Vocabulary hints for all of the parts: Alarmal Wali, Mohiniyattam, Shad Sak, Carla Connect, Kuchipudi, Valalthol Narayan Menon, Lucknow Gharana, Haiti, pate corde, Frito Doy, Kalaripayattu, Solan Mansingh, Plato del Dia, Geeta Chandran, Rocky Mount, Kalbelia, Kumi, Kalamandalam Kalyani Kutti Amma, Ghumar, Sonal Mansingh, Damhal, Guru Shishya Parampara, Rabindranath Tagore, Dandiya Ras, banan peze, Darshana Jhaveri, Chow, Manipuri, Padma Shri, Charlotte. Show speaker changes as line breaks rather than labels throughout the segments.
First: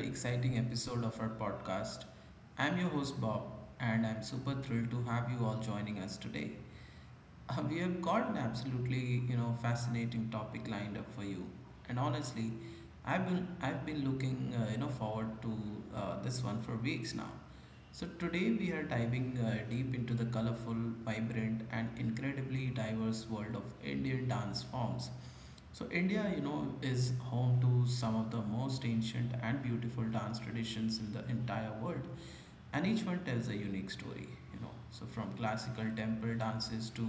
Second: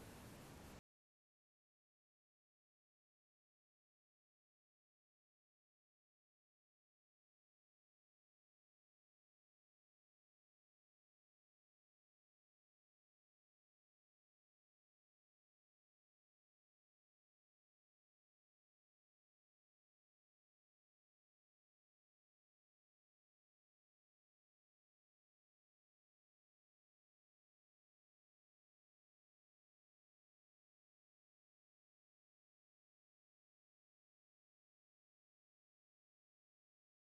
exciting episode of our podcast. I'm your host Bob, and I'm super thrilled to have you all joining us today. We have got an absolutely fascinating topic lined up for you, and honestly, I've been looking forward to this one for weeks now. So today we are diving deep into the colorful, vibrant, and incredibly diverse world of Indian dance forms. So India, you know, is home to some of the most ancient and beautiful dance traditions in the entire world, and each one tells a unique story. So from classical temple dances to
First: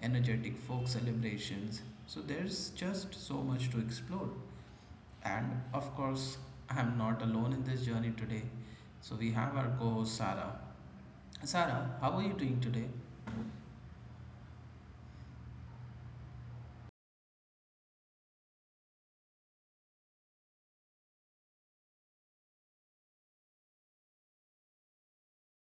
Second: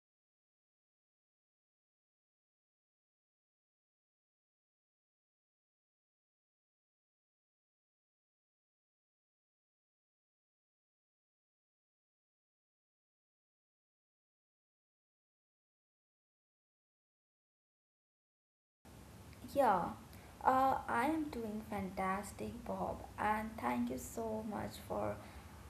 energetic folk celebrations. So there's just so much to explore. And of course, I'm not alone in this journey today. So we have our co-host Sarah. Sarah, how are you doing today?
Yeah, I am doing fantastic, Bob, and thank you so much for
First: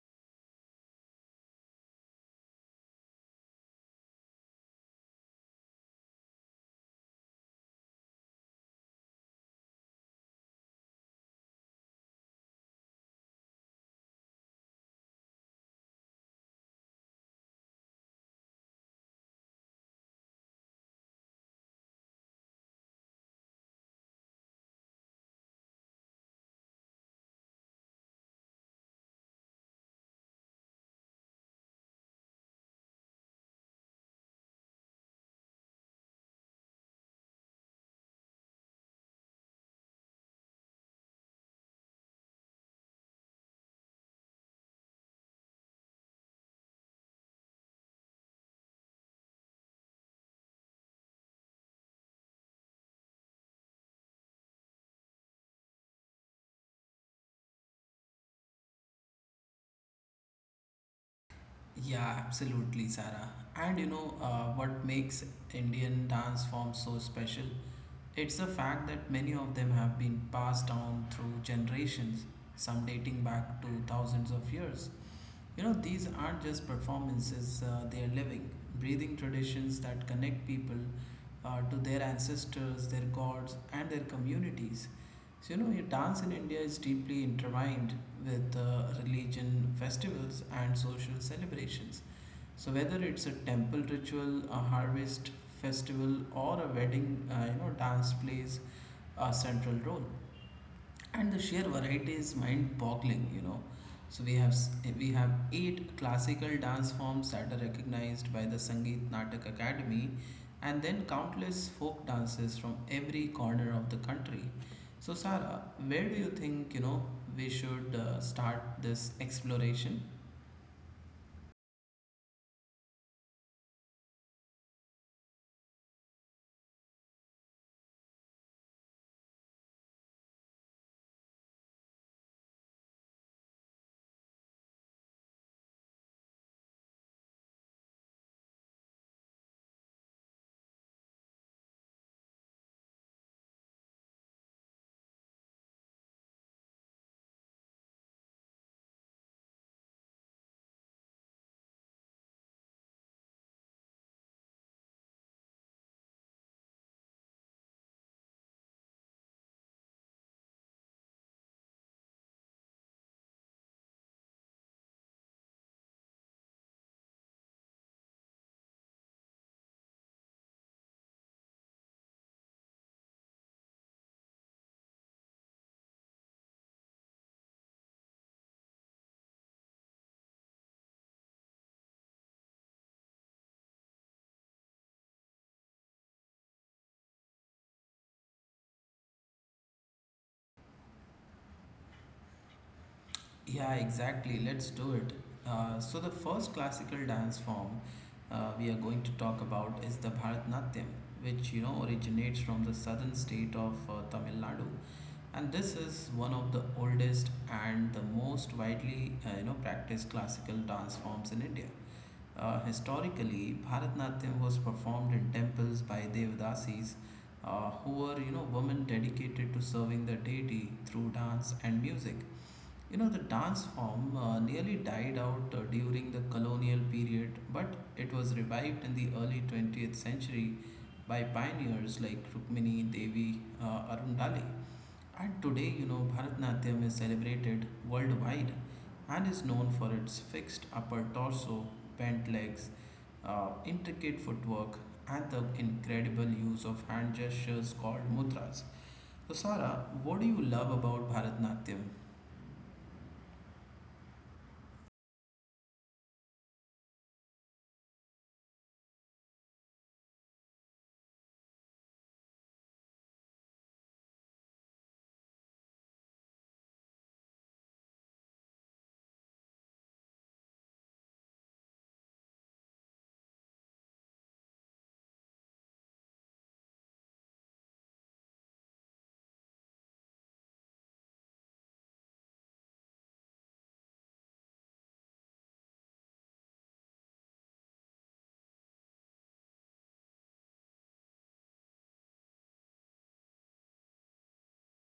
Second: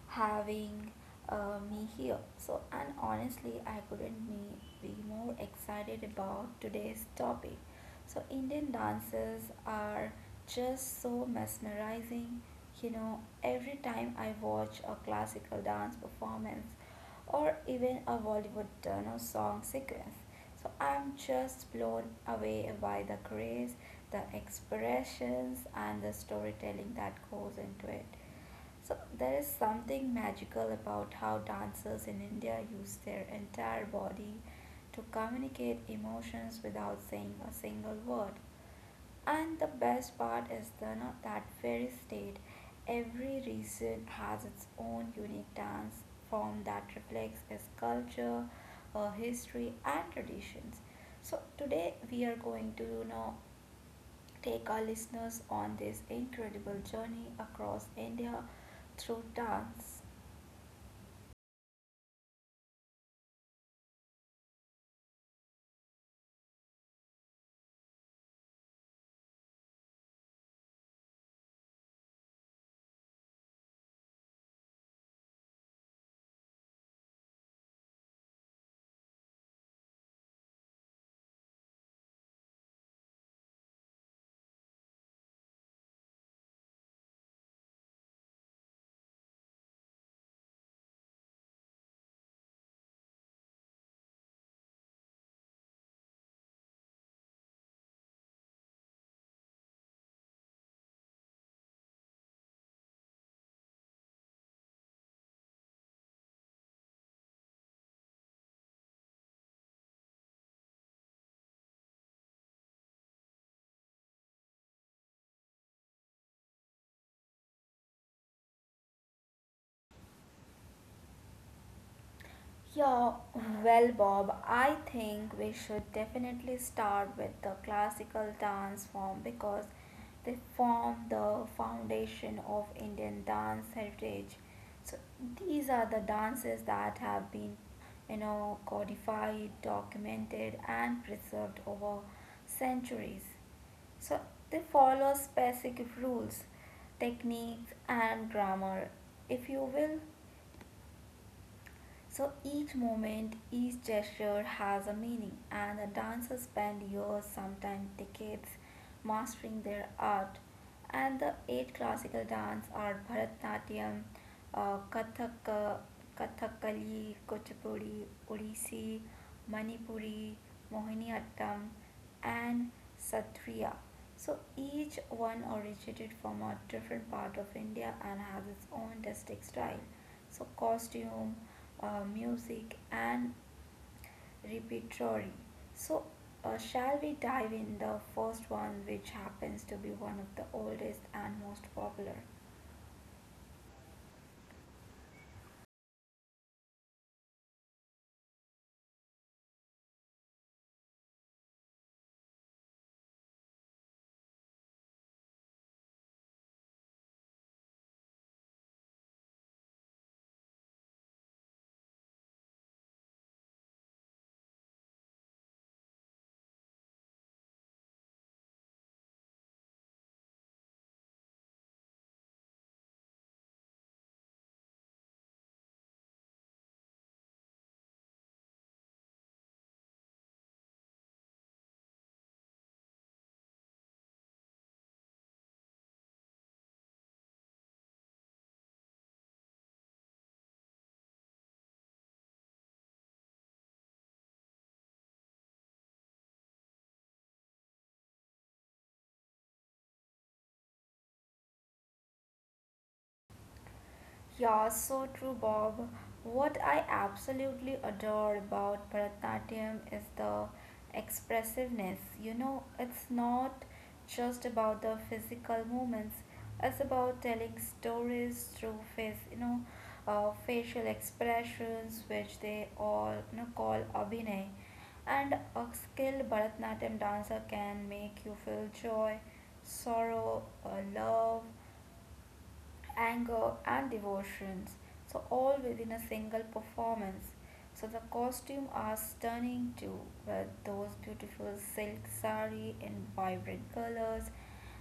having me here. And honestly, I couldn't be more excited about today's topic. So, Indian dances are just so mesmerizing. You know, every time I watch a classical dance performance or even a Bollywood turn or song sequence, so I'm just blown away by the grace, the expressions, and the storytelling that goes into it. So there is something magical about how dancers in India use their entire body to communicate emotions without saying a single word. And the best part is the no, that very state. Every region has its own unique dance form that reflects its culture, history, and traditions. So today we are going to take our listeners on this incredible journey across India through dance.
Yeah, absolutely, Sarah. And what makes Indian dance forms so special? It's the fact that many of them have been passed down through generations, some dating back to thousands of years. You know, these aren't just performances, they are living, breathing traditions that connect people to their ancestors, their gods, and their communities. So, you know, your dance in India is deeply intertwined with religion, festivals, and social celebrations. So whether it's a temple ritual, a harvest festival, or a wedding, you know, dance plays a central role, and the sheer variety is mind-boggling. You know, so we have eight classical dance forms that are recognized by the Sangeet Natak Academy, and then countless folk dances from every corner of the country. So Sara, where do you think we should start this exploration?
Yeah, well, Bob, I think we should definitely start with the classical dance form because they form the foundation of Indian dance heritage. So these are the dances that have been, codified, documented, and preserved over centuries. So they follow specific rules, techniques, and grammar, if you will. So each moment, each gesture has a meaning, and the dancers spend years, sometimes decades, mastering their art. And the eight classical dance are Bharatanatyam, Kathak, Kathakali, Kuchipudi, Odissi, Manipuri, Mohiniyattam, and Satriya. So each one originated from a different part of India and has its own distinct style so costume, music, and repertory. So, shall we dive in the first one, which happens to be one of the oldest and most popular?
Yeah, exactly. Let's do it. So, the first classical dance form we are going to talk about is the Bharatanatyam, which originates from the southern state of Tamil Nadu, and this is one of the oldest and the most widely practiced classical dance forms in India. Historically, Bharatanatyam was performed in temples by Devadasis, who were women dedicated to serving the deity through dance and music. You know, the dance form nearly died out during the colonial period, but it was revived in the early 20th century by pioneers like Rukmini Devi Arundale. And today, you know, Bharatnatyam is celebrated worldwide and is known for its fixed upper torso, bent legs, intricate footwork, and the incredible use of hand gestures called mudras. So, Sara, what do you love about Bharatnatyam?
Yeah, so true, Bob. What I absolutely adore about Bharatanatyam is the expressiveness. You know, it's not just about the physical movements, it's about telling stories through face, facial expressions, which they all call abhinay. And a skilled Bharatanatyam dancer can make you feel joy, sorrow, or love anger, and devotions, so all within a single performance. So the costume are stunning too, with those beautiful silk sari in vibrant colors,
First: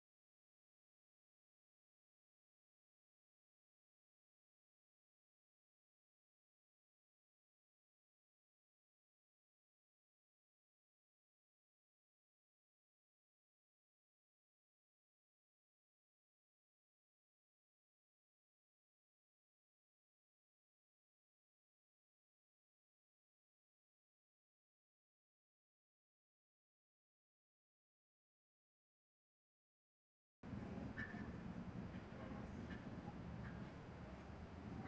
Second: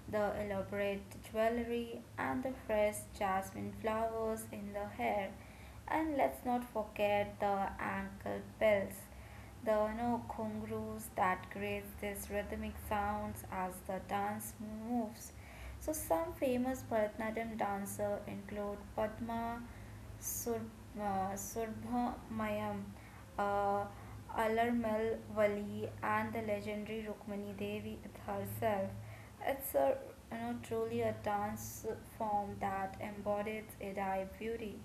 the elaborate jewelry, and the fresh jasmine flowers in the hair. And let's not forget the ankle bells, the ghungroos that create these rhythmic sounds as the dance moves. So some famous Bharatanatyam dancers include Sur- Subbaramayam, uh, Alarmal Wali, and the legendary Rukmini Devi herself. It's a truly a dance form that embodies Adi beauty.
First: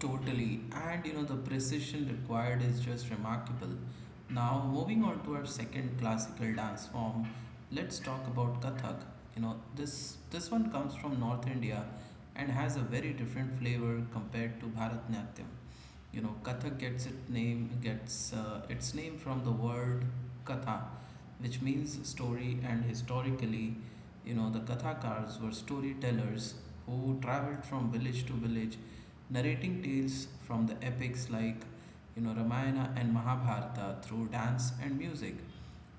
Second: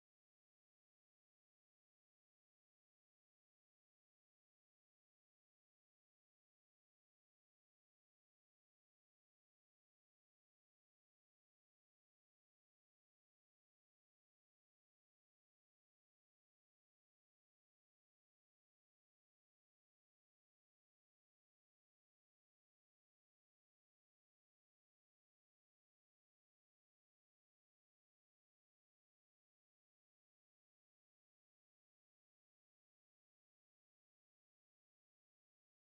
Totally, and you know, the precision required is just remarkable. Now, moving on to our second classical dance form, let's talk about Kathak. You know, this one comes from North India and has a very different flavor compared to Bharatanatyam. You know, Kathak gets its name from the word katha, which means story. And historically, you know, the kathakars were storytellers who traveled from village to village, narrating tales from the epics like Ramayana and Mahabharata through dance and music.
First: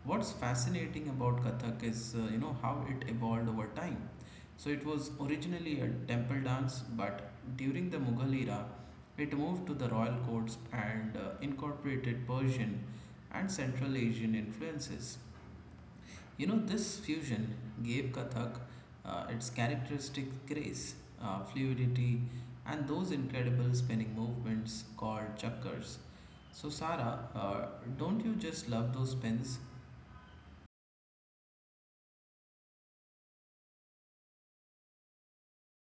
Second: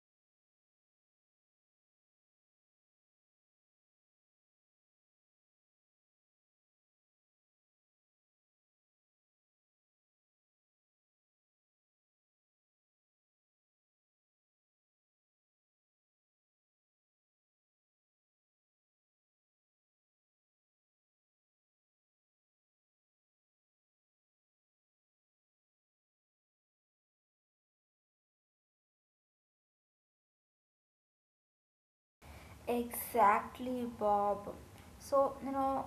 What's fascinating about Kathak is, how it evolved over time. So it was originally a temple dance, but during the Mughal era, it moved to the royal courts and incorporated Persian and Central Asian influences. You know, this fusion gave Kathak its characteristic grace, fluidity, and those incredible spinning movements called chakkars. So, Sara, don't you just love those spins?
Exactly, Bob. So, you know,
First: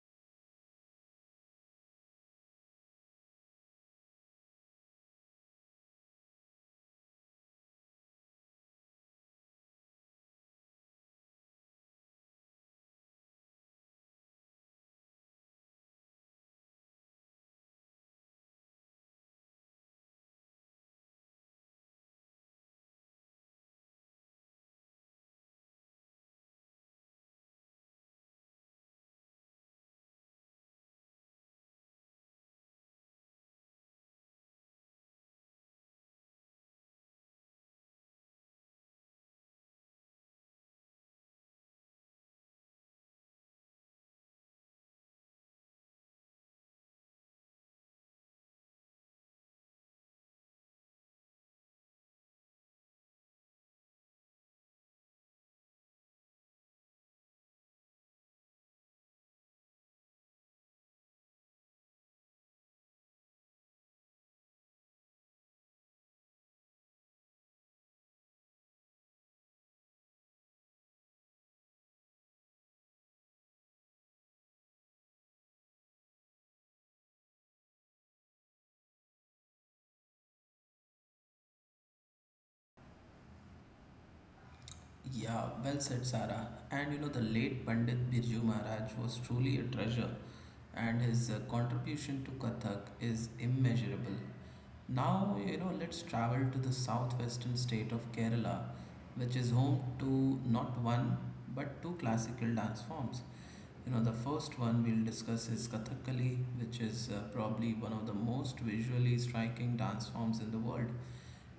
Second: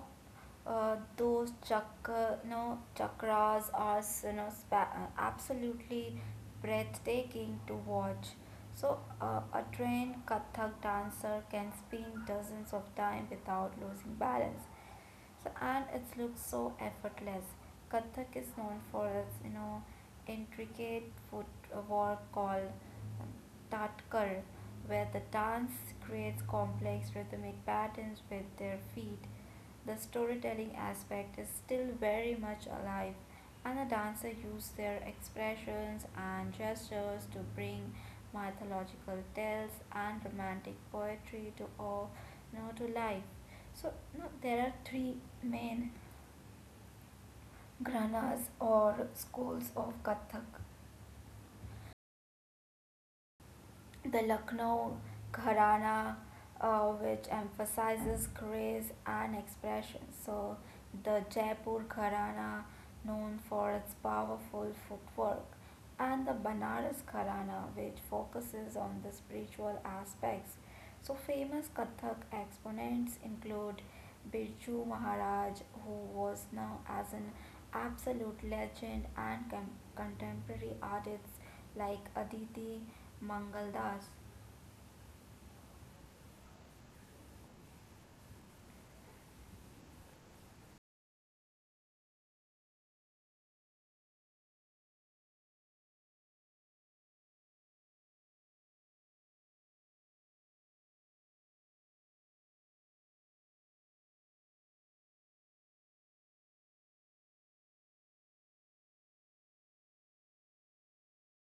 those chakra, you know, Chakras are, absolutely breathtaking to watch. A trained Kathak dancer can spin dozens of times without losing balance. And it looks so effortless. Kathak is known for its, intricate footwork called Tatkar, where the dance creates complex rhythmic patterns with their feet. The storytelling aspect is still very much alive, and the dancers use their expressions and gestures to bring mythological tales and romantic poetry to all, to life. So you know, there are three main granas or schools of Kathak. The Lucknow Gharana, which emphasizes grace and expression. So, the Jaipur Gharana, known for its powerful footwork, and the Banaras Gharana, which focuses on the spiritual aspects. So, famous Kathak exponents include Birju Maharaj, who was known as an absolute legend, and contemporary artists like Aditi Mangaldas.
Yeah, well said, Sara. And you know, the late Pandit Birju Maharaj was truly a treasure, and his contribution to Kathak is immeasurable. Now, you know, let's travel to the southwestern state of Kerala, which is home to not one but two classical dance forms. You know, the first one we'll discuss is Kathakali, which is probably one of the most visually striking dance forms in the world.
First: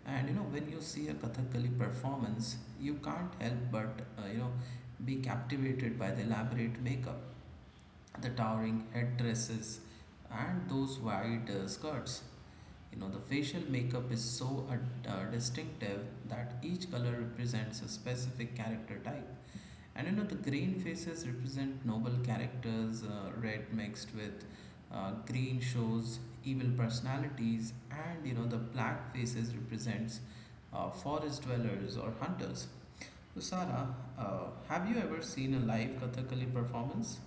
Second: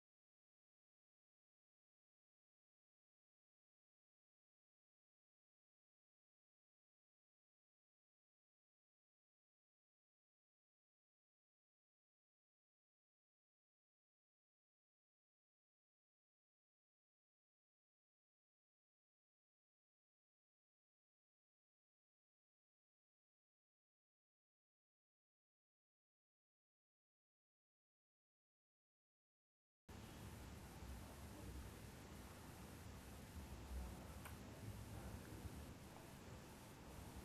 And you know, when you see a Kathakali performance, you can't help but uh, you know be captivated by the elaborate makeup, the towering headdresses, and those wide skirts. You know, the facial makeup is so distinctive that each color represents a specific character type. And you know, the green faces represent noble characters, red mixed with green shows evil personalities, and you know, the black faces represents forest dwellers or hunters. So, Sara, have you ever seen a live Kathakali performance?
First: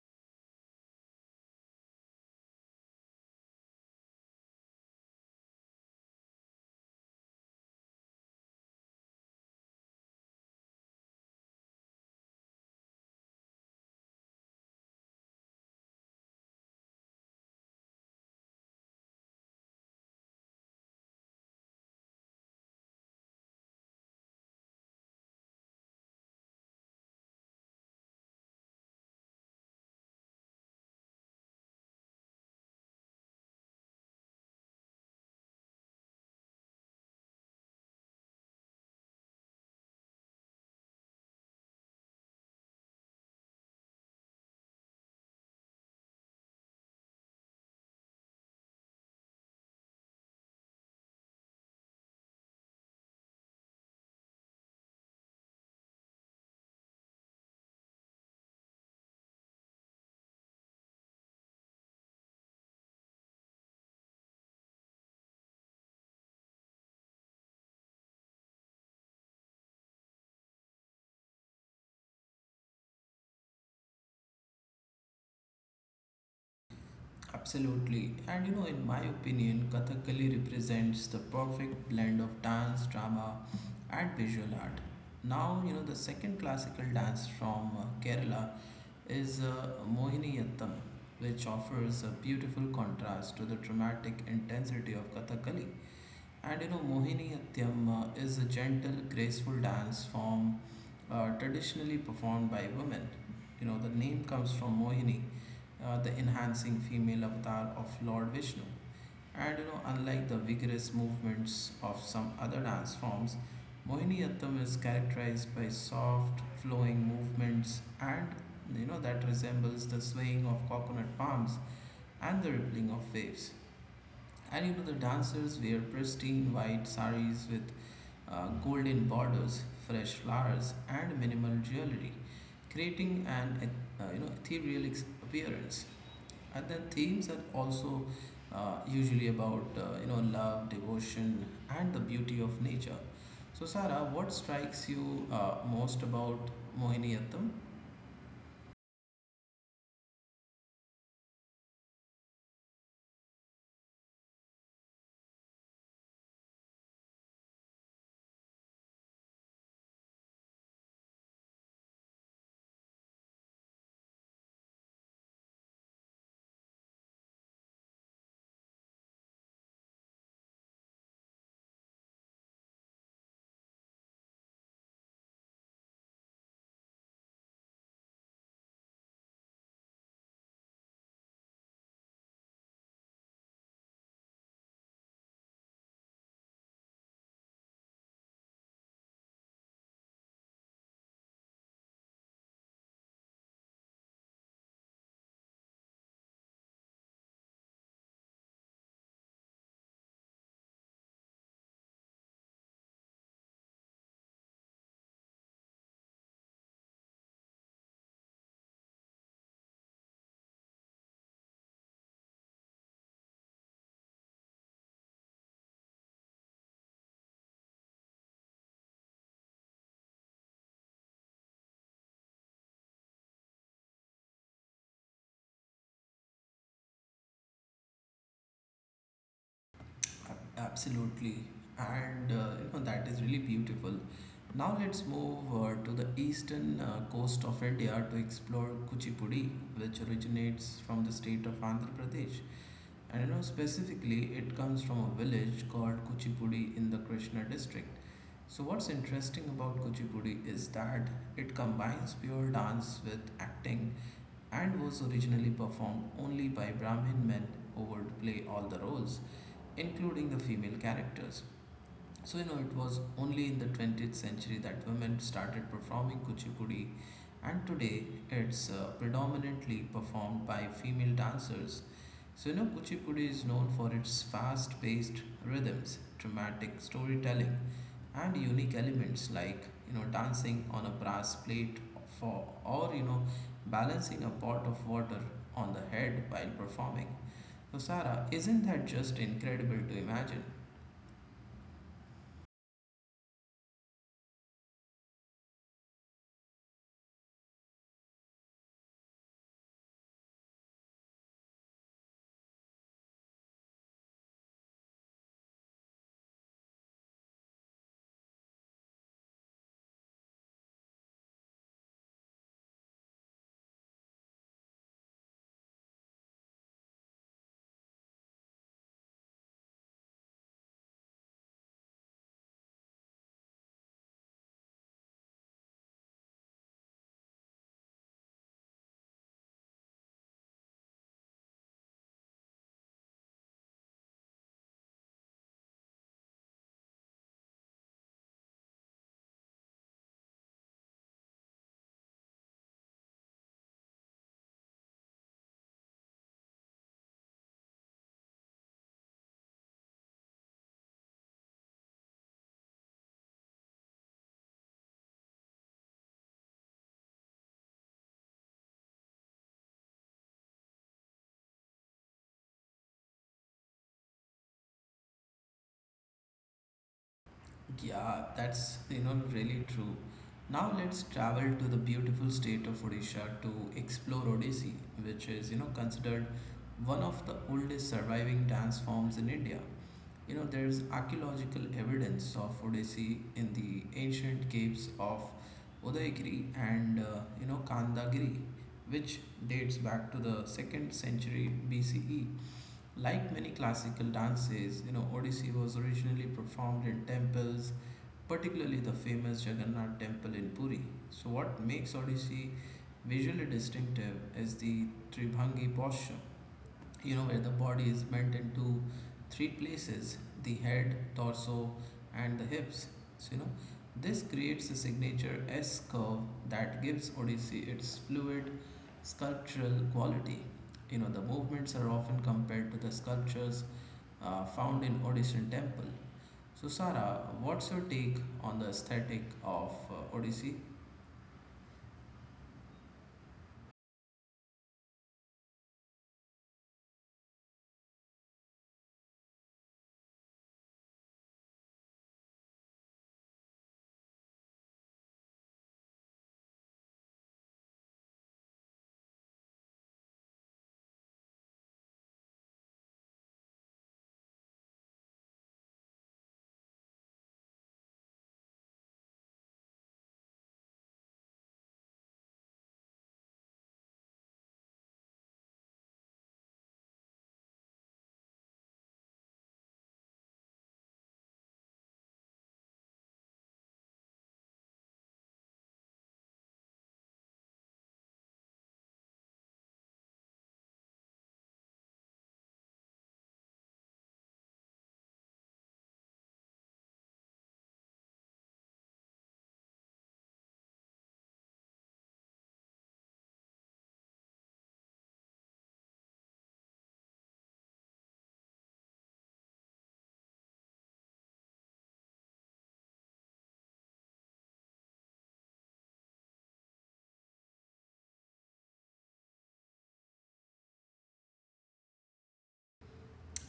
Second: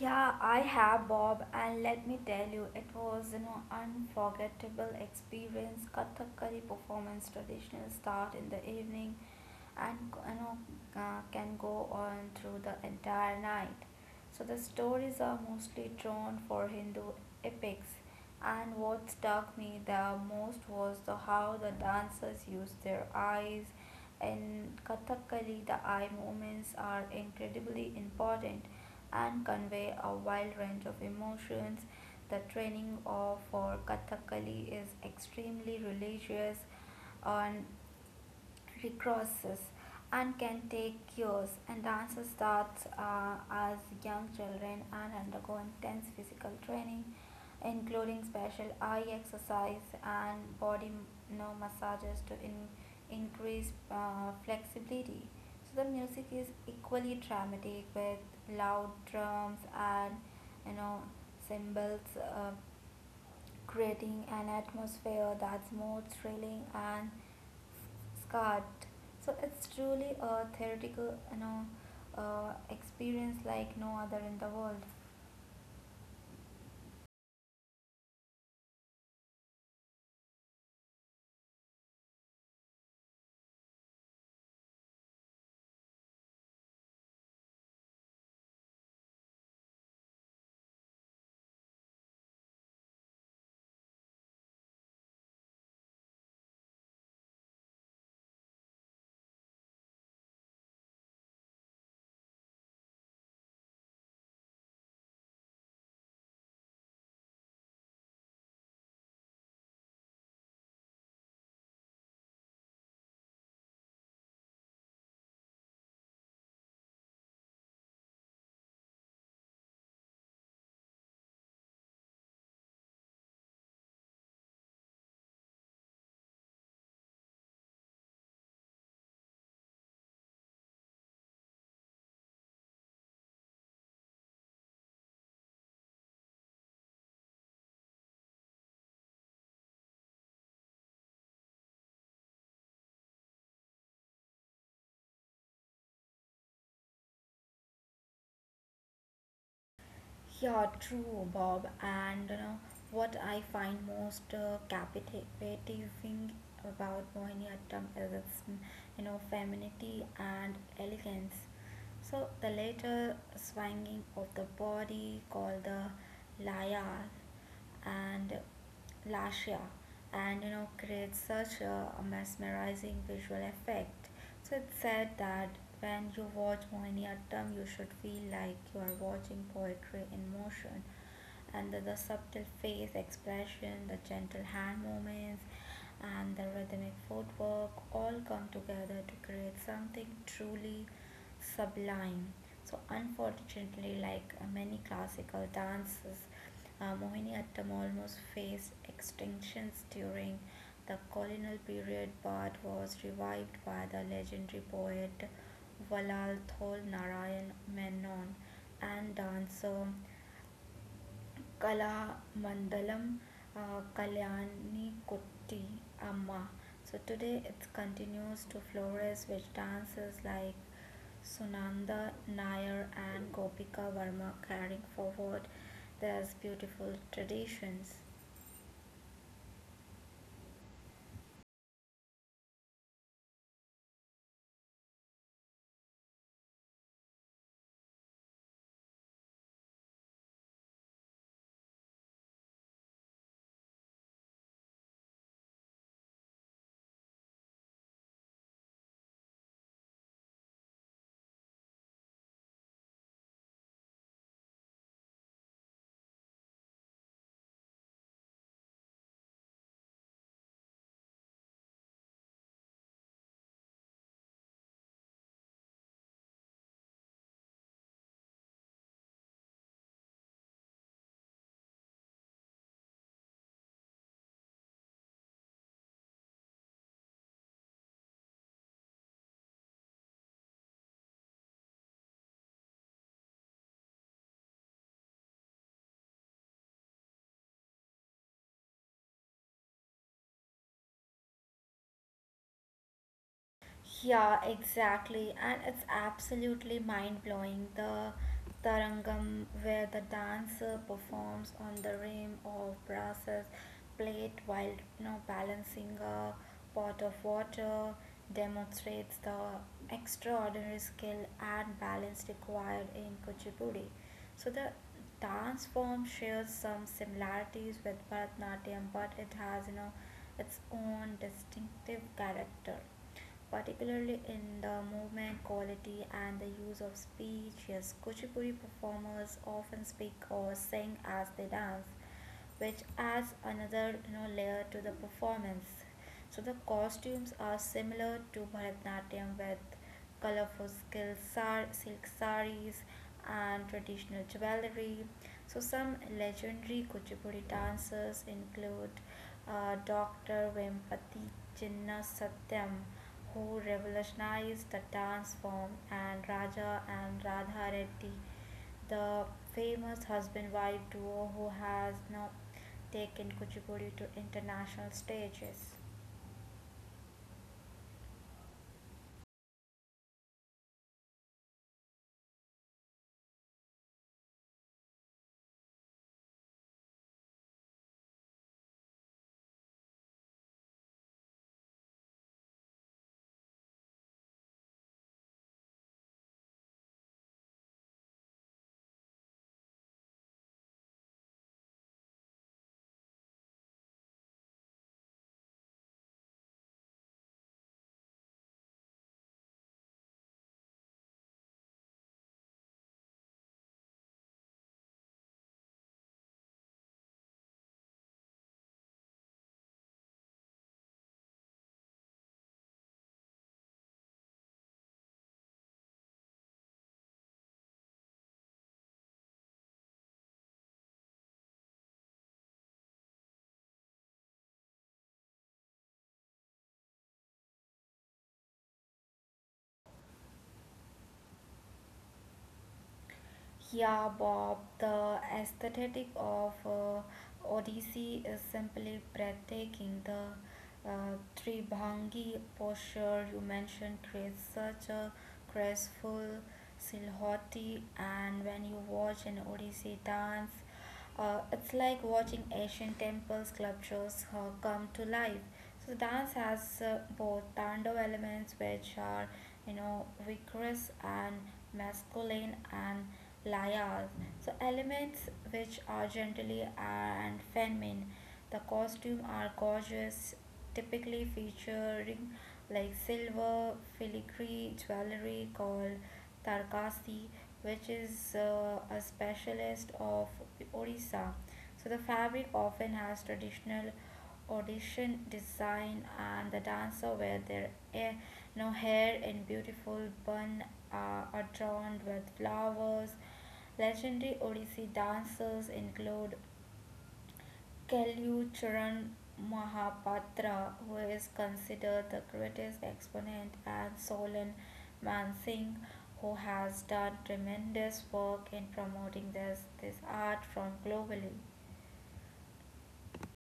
Yeah, I have Bob, and let me tell you, it was an unforgettable experience. Kathakali performance traditional start in the evening and you know, can go on through the entire night. So the stories are mostly drawn for Hindu epics, and what struck me the most was the how the dancers use their eyes. In Kathakali, the eye movements are incredibly important and convey a wide range of emotions. The training of for Kathakali is extremely religious and recrosses and can take years and dances starts as young children and undergo intense physical training including special eye exercise and body massages to increase flexibility so the music is equally dramatic with loud drums and you know cymbals creating an atmosphere that's more thrilling and scarred. So it's truly a theoretical, experience like no other in the world.
Absolutely. And you know, in my opinion, Kathakali represents the perfect blend of dance, drama, and visual art. Now, you know, the second classical dance from Kerala is Mohiniyattam, which offers a beautiful contrast to the dramatic intensity of Kathakali. And you know, Mohiniyattam is a gentle, graceful dance form traditionally performed by women. You know, the name comes from Mohini, the enhancing female avatar of Lord Vishnu. And you know, unlike the vigorous movements of some other dance forms, Mohiniyattam is characterized by soft, flowing movements and that resembles the swaying of coconut palms and the rippling of waves. And you know, the dancers wear pristine white saris with golden borders, fresh flowers, and minimal jewelry, creating an ethereal appearance, and the themes are also usually about love, devotion, and the beauty of nature. So Sarah, what strikes you most about Mohiniyattam?
Yeah, true, Bob. And you know, what I find most captivating about Mohiniyattam is its you know femininity and elegance. So the later swinging of the body called the layar and Lascia and you know creates such a mesmerizing visual effect. So it's said that when you watch Mohiniyattam you should feel like you are watching poetry in motion and the subtle face expression, the gentle hand movements and the rhythmic footwork all come together to create something truly sublime. So unfortunately like many classical dances Mohiniyattam almost faced extinctions during the colonial period but was revived by the legendary poet Valalthol Narayan Menon and dancer Kalamandalam Kalyani Kutti Amma. So today it continues to flourish with dances like Sunanda Nair and Gopika Varma carrying forward these beautiful traditions.
Absolutely, and you know, that is really beautiful. Now let's move to the eastern coast of India to explore Kuchipudi, which originates from the state of Andhra Pradesh. And you know specifically, it comes from a village called Kuchipudi in the Krishna district. So what's interesting about Kuchipudi is that it combines pure dance with acting and was originally performed only by Brahmin men who would play all the roles including the female characters. So, you know, it was only in the 20th century that women started performing kuchipudi, and today it's predominantly performed by female dancers. So, you know, kuchipudi is known for its fast paced rhythms, dramatic storytelling, and unique elements like, you know, dancing on a brass plate for, or, you know, balancing a pot of water on the head while performing. So, Sarah, isn't that just incredible to imagine?
Yeah, exactly. And it's absolutely mind blowing. The Tarangam, where the dancer performs on the rim of brass plate while balancing a pot of water, demonstrates the extraordinary skill and balance required in Kuchipudi. So the dance form shares some similarities with Bharatanatyam, but it has its own distinctive character particularly in the movement quality and the use of speech. Yes, Kuchipudi performers often speak or sing as they dance, which adds another layer to the performance. So the costumes are similar to Bharatanatyam with colorful silk saris and traditional jewelry. So some legendary Kuchipudi dancers include Dr. Vempati Chinna who revolutionized the dance form, and Raja and Radha Reddy, the famous husband-wife duo who has now taken Kuchipudi to international stages.
Yeah, that's really true. Now let's travel to the beautiful state of Odisha to explore Odissi, which is considered one of the oldest surviving dance forms in India. You know there's archaeological evidence of Odissi in the ancient caves of Udayagiri and Kandagiri, which dates back to the second century BCE. Like many classical dances, you know Odissi was originally performed in temples, particularly the famous Jagannath temple in Puri. So, what makes Odissi visually distinctive is the Tribhangi posture, you know, where the body is bent into three places: the head, torso, and the hips. So, you know, this creates a signature S curve that gives Odissi its fluid sculptural quality. You know, the movements are often compared to the sculptures found in Odyssean temple. So, Sara, what's your take on the aesthetic of Odyssey?
Yeah, Bob, the aesthetic of Odyssey is simply breathtaking. The Tribhangi posture you mentioned creates such a graceful silhouette, and when you watch an Odyssey dance, it's like watching ancient temple sculptures come to life. So dance has both tandav elements, which are vigorous and masculine, and layas, so elements which are generally and feminine. The costume are gorgeous, typically featuring like silver filigree jewelry called tarkasi, which is a specialist of Orissa. So the fabric often has traditional audition design and the dancer wear their eh, no hair in beautiful bun adorned with flowers. Legendary Odissi dancers include Kellu Mahapatra, who is considered the greatest exponent, and Solan Mansingh, who has done tremendous work in promoting this art from globally.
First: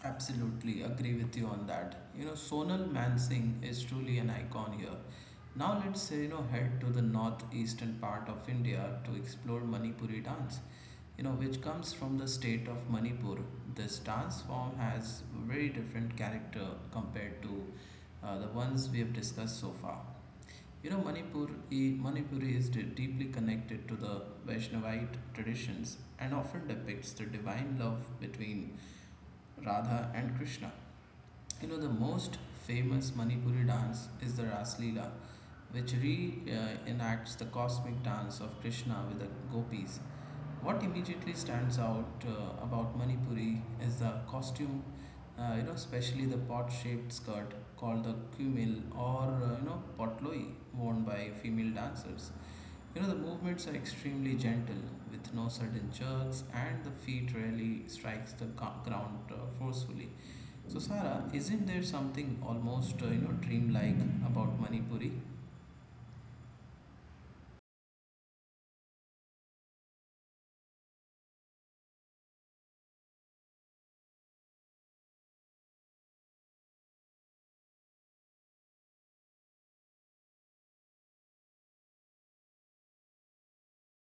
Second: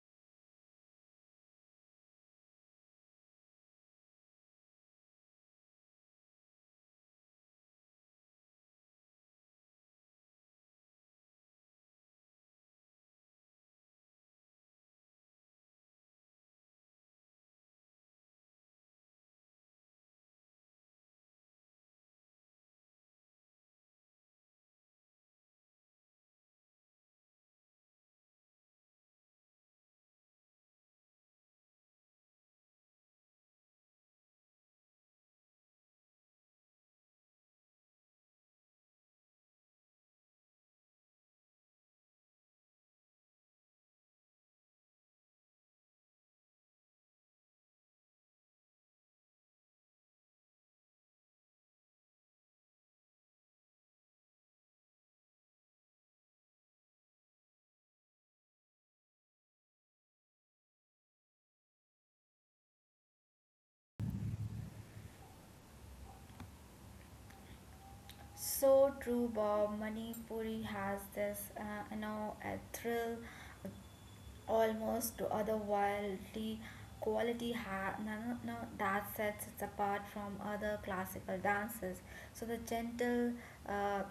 Absolutely agree with you on that. You know, Sonal Mansingh is truly an icon here. Now let's head to the northeastern part of India to explore Manipuri dance, you know, which comes from the state of Manipur. This dance form has very different character compared to the ones we have discussed so far. You know, Manipur is deeply connected to the Vaishnavite traditions and often depicts the divine love between Radha and Krishna. You know, the most famous Manipuri dance is the Ras Leela, which re-enacts the cosmic dance of Krishna with the gopis. What immediately stands out about Manipuri is the costume, you know, especially the pot-shaped skirt called the kumil or potloi worn by female dancers. You know, the movements are extremely gentle, with no sudden jerks, and the feet rarely strikes the ground forcefully. So, Sarah, isn't there something almost dreamlike about Manipuri?
So true, Bob. Manipuri has you know, a thrill almost to other wildly quality ha- No, no, that sets it apart from other classical dances. So uh,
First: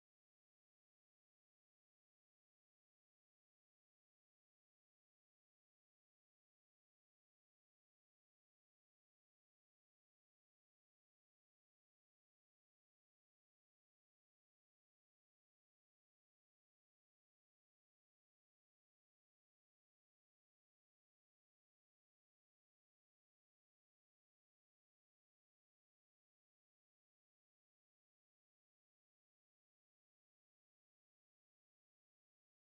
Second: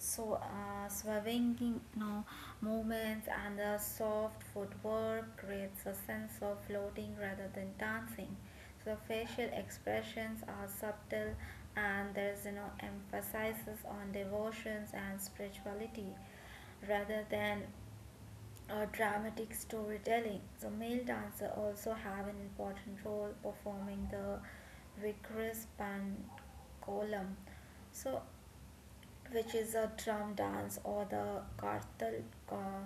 swerving no movements and the soft footwork creates a sense of floating rather than dancing. So facial expressions are subtle and there is you know emphasis on devotions and spirituality rather than dramatic storytelling. So male dancer also have an important role performing the vigorous pan column. So which is a drum dance or the kartal uh,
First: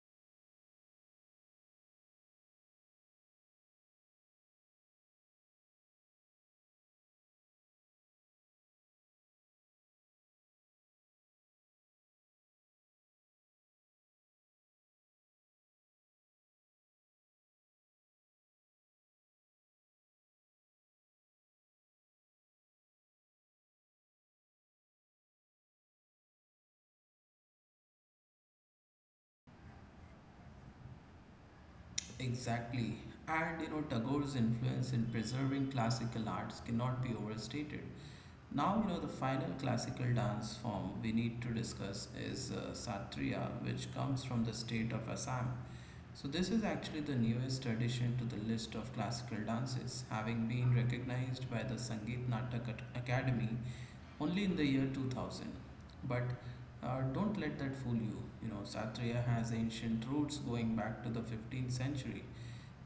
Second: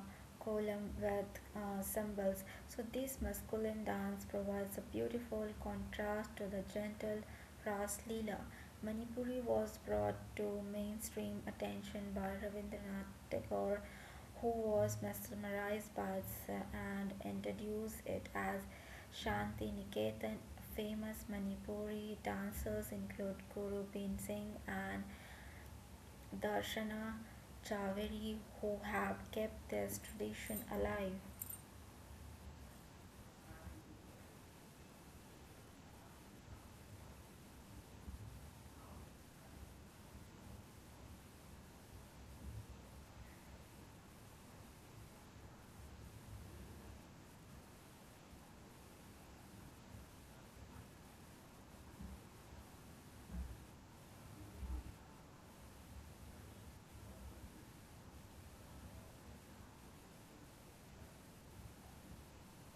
column with cymbals. So this masculine dance provides a beautiful contrast to the gentle Ras Leela. Manipuri was brought to mainstream attention by Rabindranath Tagore who was mesmerized by it and introduced it as Shanti Niketan. Famous Manipuri dancers include Guru Bin Singh and Darshana Jhaveri who have kept this tradition alive.
Exactly. And you know, Tagore's influence in preserving classical arts cannot be overstated. Now, you know, the final classical dance form we need to discuss is Satriya, which comes from the state of Assam. So, this is actually the newest addition to the list of classical dances, having been recognized by the Sangeet Natak Academy only in the year 2000. But don't let that fool you. You know, Satriya has ancient roots going back to the 15th century.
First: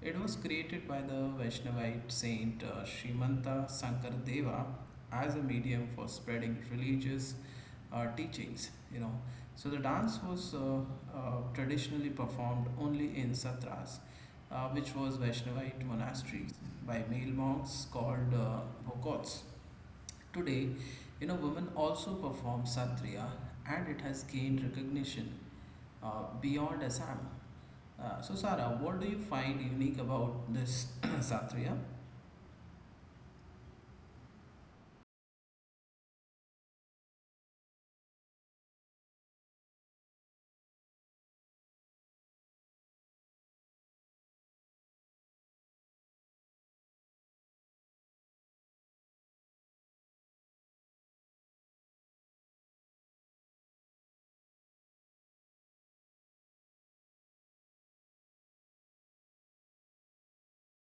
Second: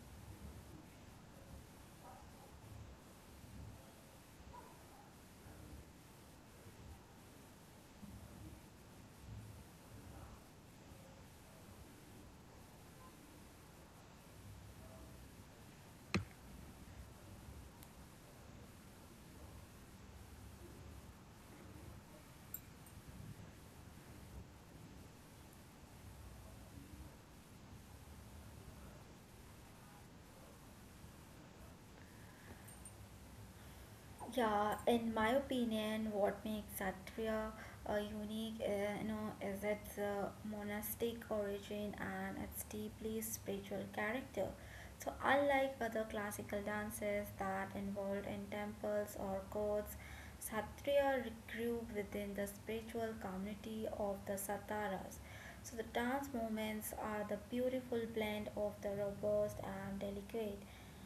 It was created by the Vaishnavite saint Srimanta Sankara Deva as a medium for spreading religious teachings, you know. So the dance was traditionally performed only in satras, which was Vaishnavite monasteries, by male monks called bhokkots. Today, women also perform satriya and it has gained recognition beyond Assam. So, Sara, what do you find unique about this satriya?
Yeah, in my opinion, what makes Satya unique, you know, is its monastic origin and its deeply spiritual character. So, unlike other classical dances that involved in temples or courts, Satya grew within the spiritual community of the Sataras. So, the dance movements are the beautiful blend of the robust and delicate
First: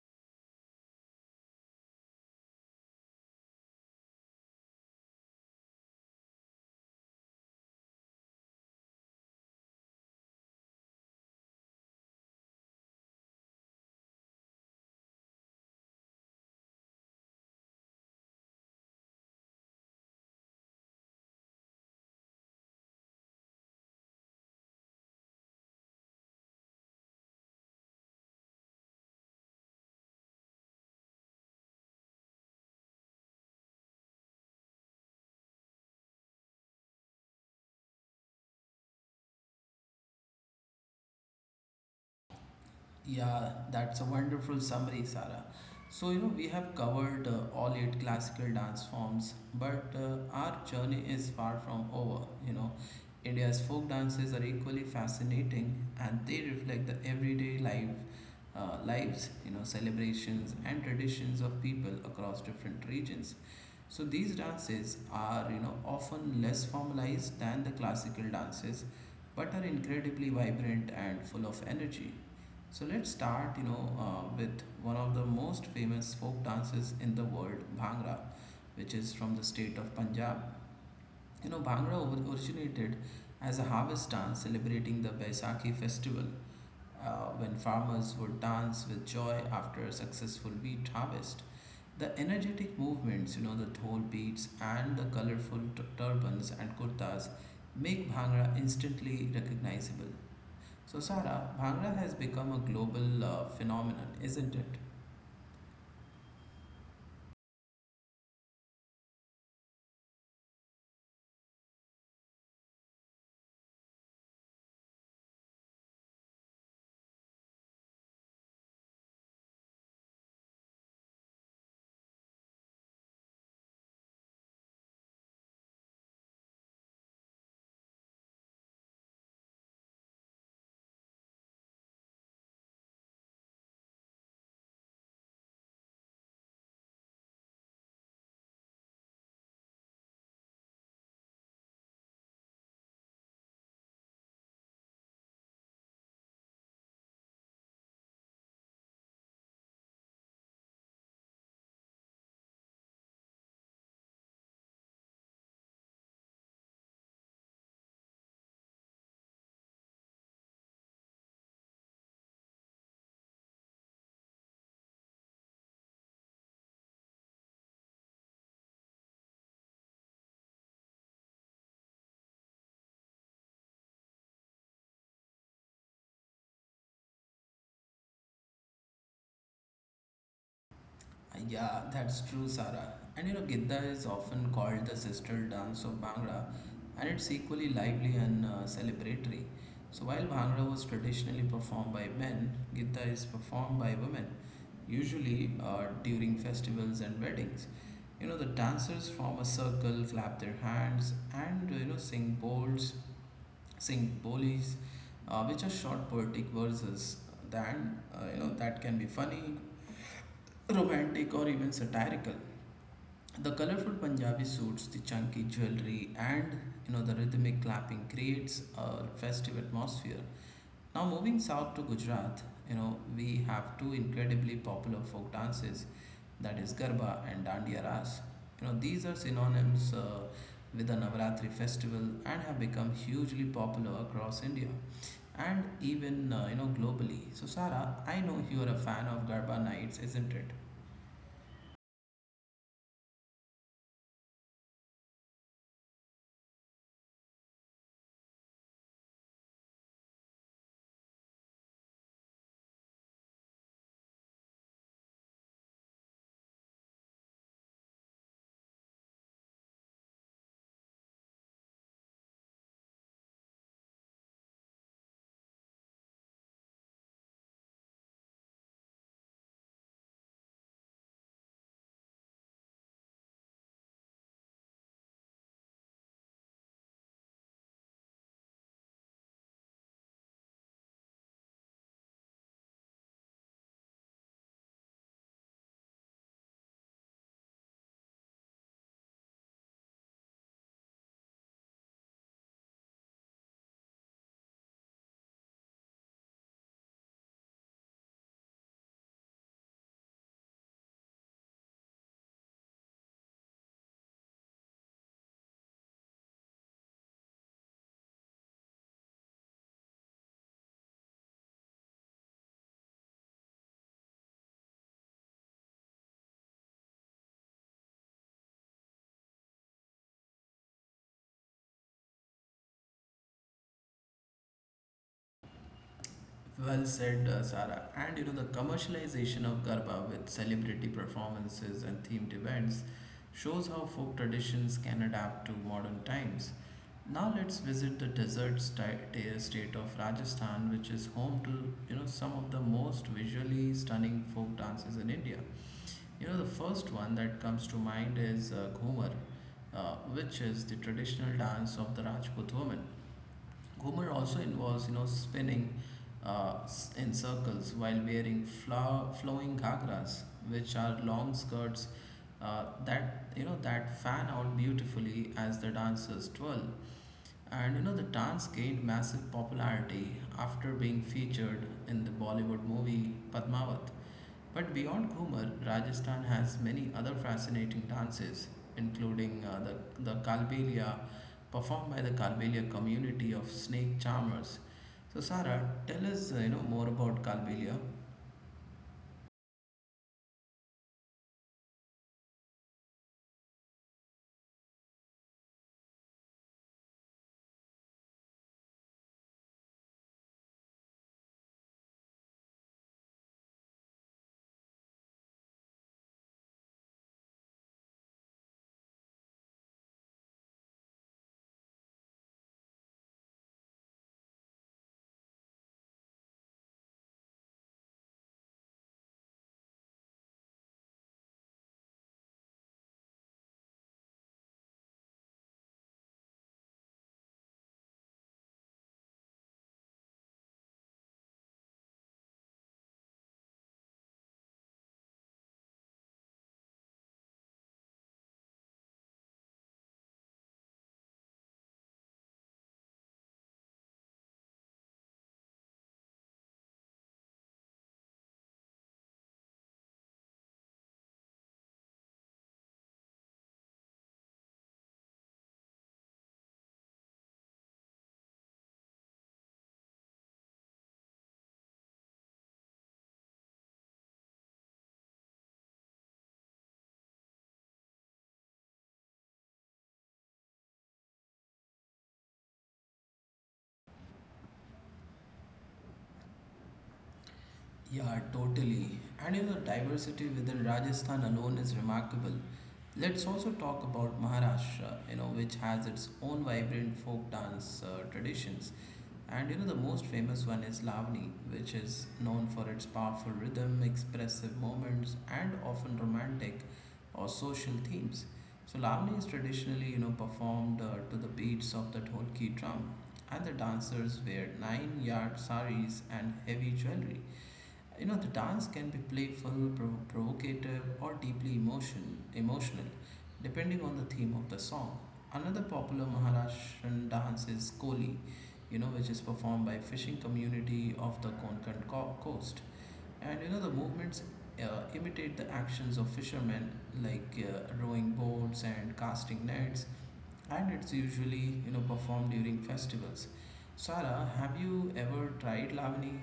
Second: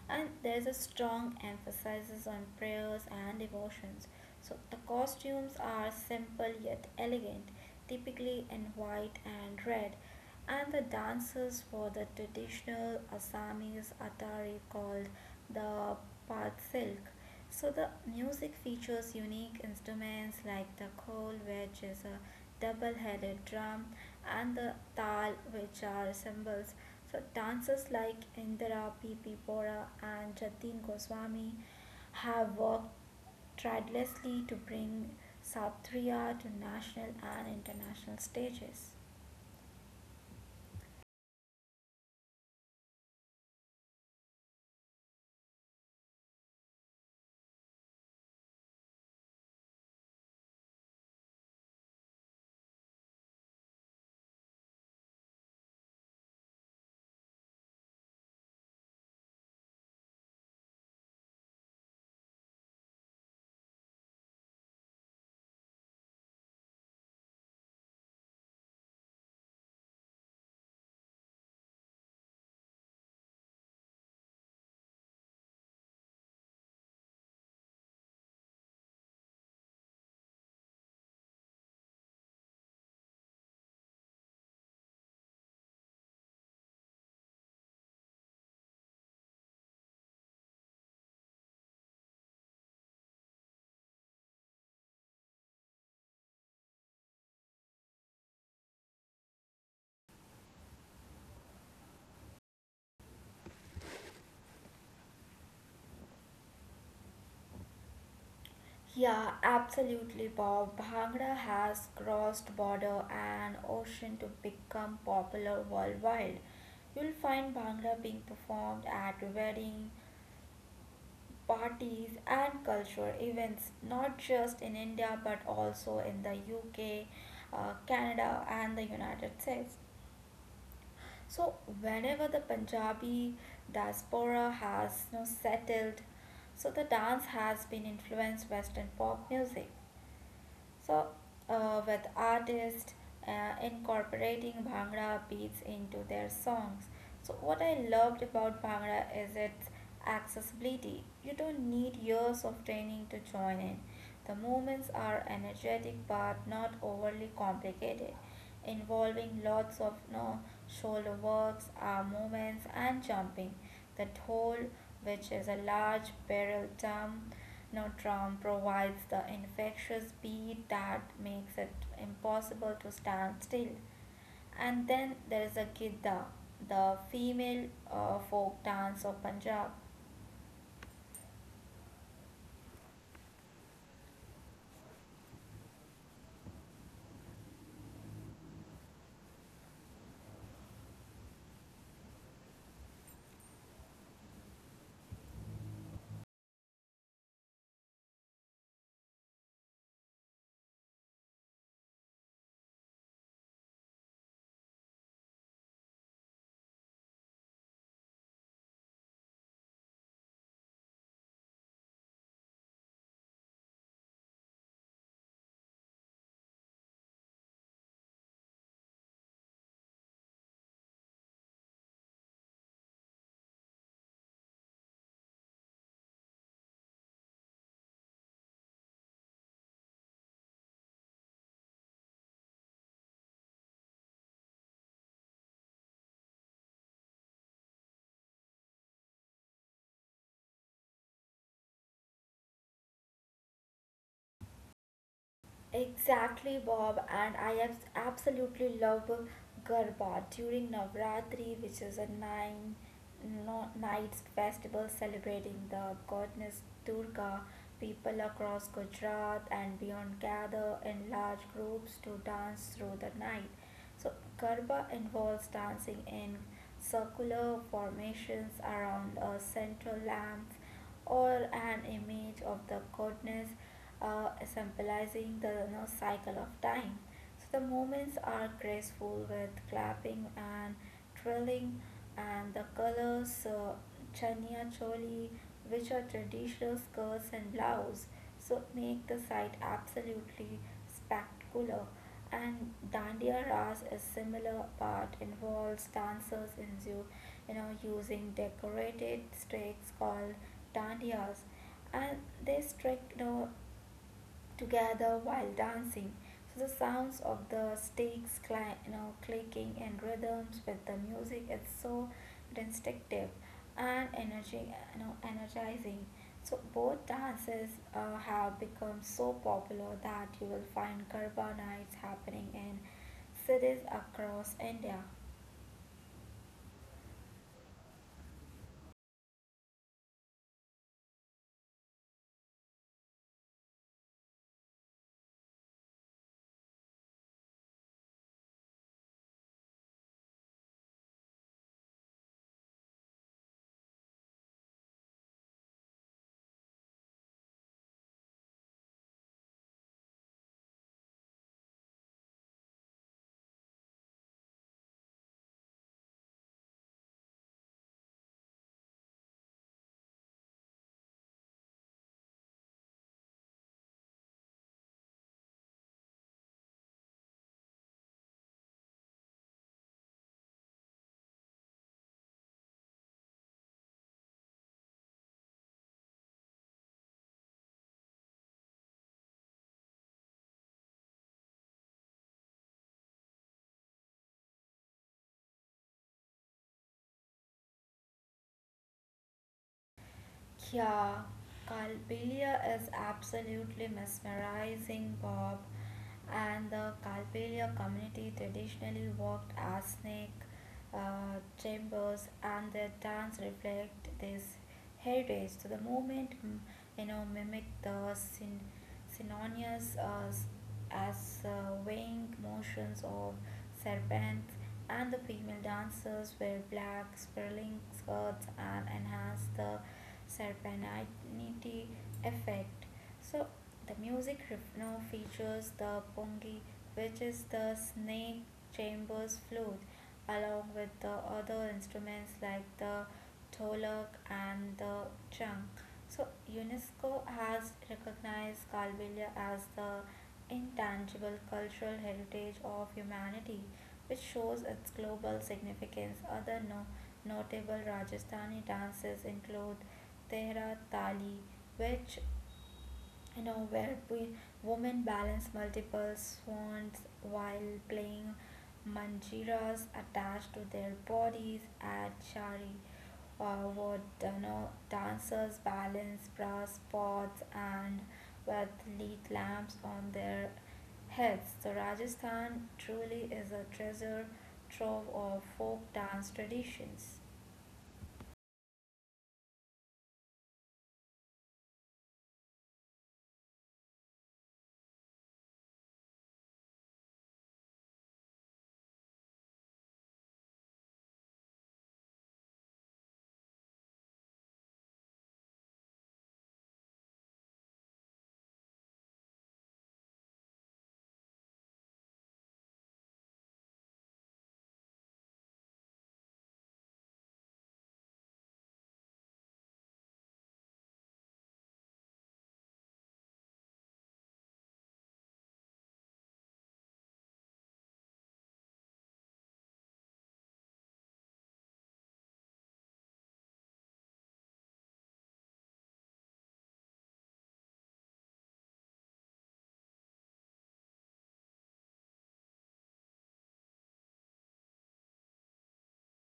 and there's a strong emphasis on prayers and devotions. So the costumes are simple yet elegant, typically in white and red, and the dances for the traditional Assamese attari called the Patsilk. So the music features unique instruments like the khol, which is a double-headed drum, and the tal, which are cymbals. So dancers like Indira P. P. Bora and Jatin Goswami have worked tirelessly to bring Satriya to national and international stages.
Yeah, that's a wonderful summary, Sarah. So, we have covered all eight classical dance forms, but our journey is far from over. You know, India's folk dances are equally fascinating and they reflect the everyday lives, celebrations and traditions of people across different regions. So, these dances are, often less formalized than the classical dances, but are incredibly vibrant and full of energy. So let's start, with one of the most famous folk dances in the world, Bhangra, which is from the state of Punjab. You know, originated as a harvest dance celebrating the Baisakhi festival, when farmers would dance with joy after a successful wheat harvest. The energetic movements, you know, the dhol beats and the colorful turbans and kurtas make Bhangra instantly recognizable. So, Sara, Bhangra has become a global phenomenon, isn't it?
Yeah, absolutely, Bob. Bhangra has crossed border and ocean to become popular worldwide. You'll find Bhangra being performed at wedding parties and cultural events, not just in India but also in the UK, Canada, and the United States. So, whenever the Punjabi diaspora has settled, so the dance has been influenced Western pop music. So, with artists incorporating Bhangra beats into their songs. So, what I loved about Bhangra is its accessibility. You don't need years of training to join in. The movements are energetic but not overly complicated involving lots of no shoulder works, arm movements, and jumping. The hole, which is a large barrel drum, no drum provides the infectious beat that makes it impossible to stand still. And then there is a gidda, the female folk dance of Punjab.
Yeah, that's true, Sara. And you know, Gidda is often called the sister dance of Bhangra, and it's equally lively and celebratory. So, while Bhangra was traditionally performed by men, Gidda is performed by women, usually during festivals and weddings. You know, the dancers form a circle, clap their hands, and sing bowls singbolis, which are short poetic verses that you know that can be funny, romantic, or even satirical. The colorful Punjabi suits, the chunky jewelry, and you know the rhythmic clapping creates a festive atmosphere. Now moving south to Gujarat, you know we have two incredibly popular folk dances, that is Garba and Dandiya Ras. You know, these are synonyms with the Navaratri festival and have become hugely popular across India and even you know globally. So Sara, I know you are a fan of Garba nights, isn't it?
Exactly, Bob, and I absolutely love Garba during Navratri, which is a nine no, nights festival celebrating the goddess Durga. People across Gujarat and beyond gather in large groups to dance through the night. So Garba involves dancing in circular formations around a central lamp or an image of the goddess, symbolizing the cycle of time. So the movements are graceful with clapping and twirling, and the colors, chania choli, which are traditional skirts and blouse, so make the site absolutely spectacular. And dandiya ras, a similar part, involves dancers in you, you know using decorated sticks called dandiyas, and they strike, together while dancing. So the sounds of the sticks, clicking and rhythms with the music, is so instinctive and energizing. So both dances have become so popular that you will find Garba nights happening in cities across India.
Well said, Sara. And you know, the commercialization of Garba with celebrity performances and themed events shows how folk traditions can adapt to modern times. Now let's visit the desert state of Rajasthan, which is home to you know some of the most visually stunning folk dances in India. You know, the first one that comes to mind is Ghumar, which is the traditional dance of the Rajput woman. Homer also involves, spinning in circles while wearing flowing ghagras, which are long skirts that you know that fan out beautifully as the dancers twirl. And you know, the dance gained massive popularity after being featured in the Bollywood movie Padmavat. But beyond Ghumar, Rajasthan has many other fascinating dances, including the Kalbelia, performed by the Kalbelia community of snake charmers. So, Sarah, tell us, more about Kalbelia.
Yeah, Calpella is absolutely mesmerizing, Bob. And the Calpella community traditionally worked as snake chambers, and their dance reflect this heritage. So the movement, mimic the scene synonymous as weighing motions of serpents, and the female dancers wear black spiraling skirts and enhance the serpentinity effect. So the music now features the pongi, which is the snake chamber's flute, along with the other instruments like the tolak and the chang. So UNESCO has recognized Kalbelia as the intangible cultural heritage of humanity, which shows its global significance. Other notable Rajasthani dances include Tehra Tali, which, you know where we women balance multiple swans while playing manjiras attached to their bodies, at shari, dancers balance brass pots and with lead lamps on their heads. So Rajasthan truly is a treasure trove of folk dance traditions.
Yeah, totally. And you know, diversity within Rajasthan alone is remarkable. Let's also talk about Maharashtra, you know, which has its own vibrant folk dance traditions. And you know, the most famous one is Lavani, which is known for its powerful rhythm, expressive moments, and often romantic or social themes. So, Lavani is traditionally, performed to the beats of the dholki drum, and the dancers wear nine-yard saris and heavy jewelry. You know, the dance can be playful, provocative, or deeply emotional, depending on the theme of the song. Another popular Maharashtrian dance is Koli, you know, which is performed by fishing community of the Konkan coast. And you know, the movements uh, imitate the actions of fishermen, like rowing boats and casting nets. And it's usually, performed during festivals. Sara, have you ever tried Lavani?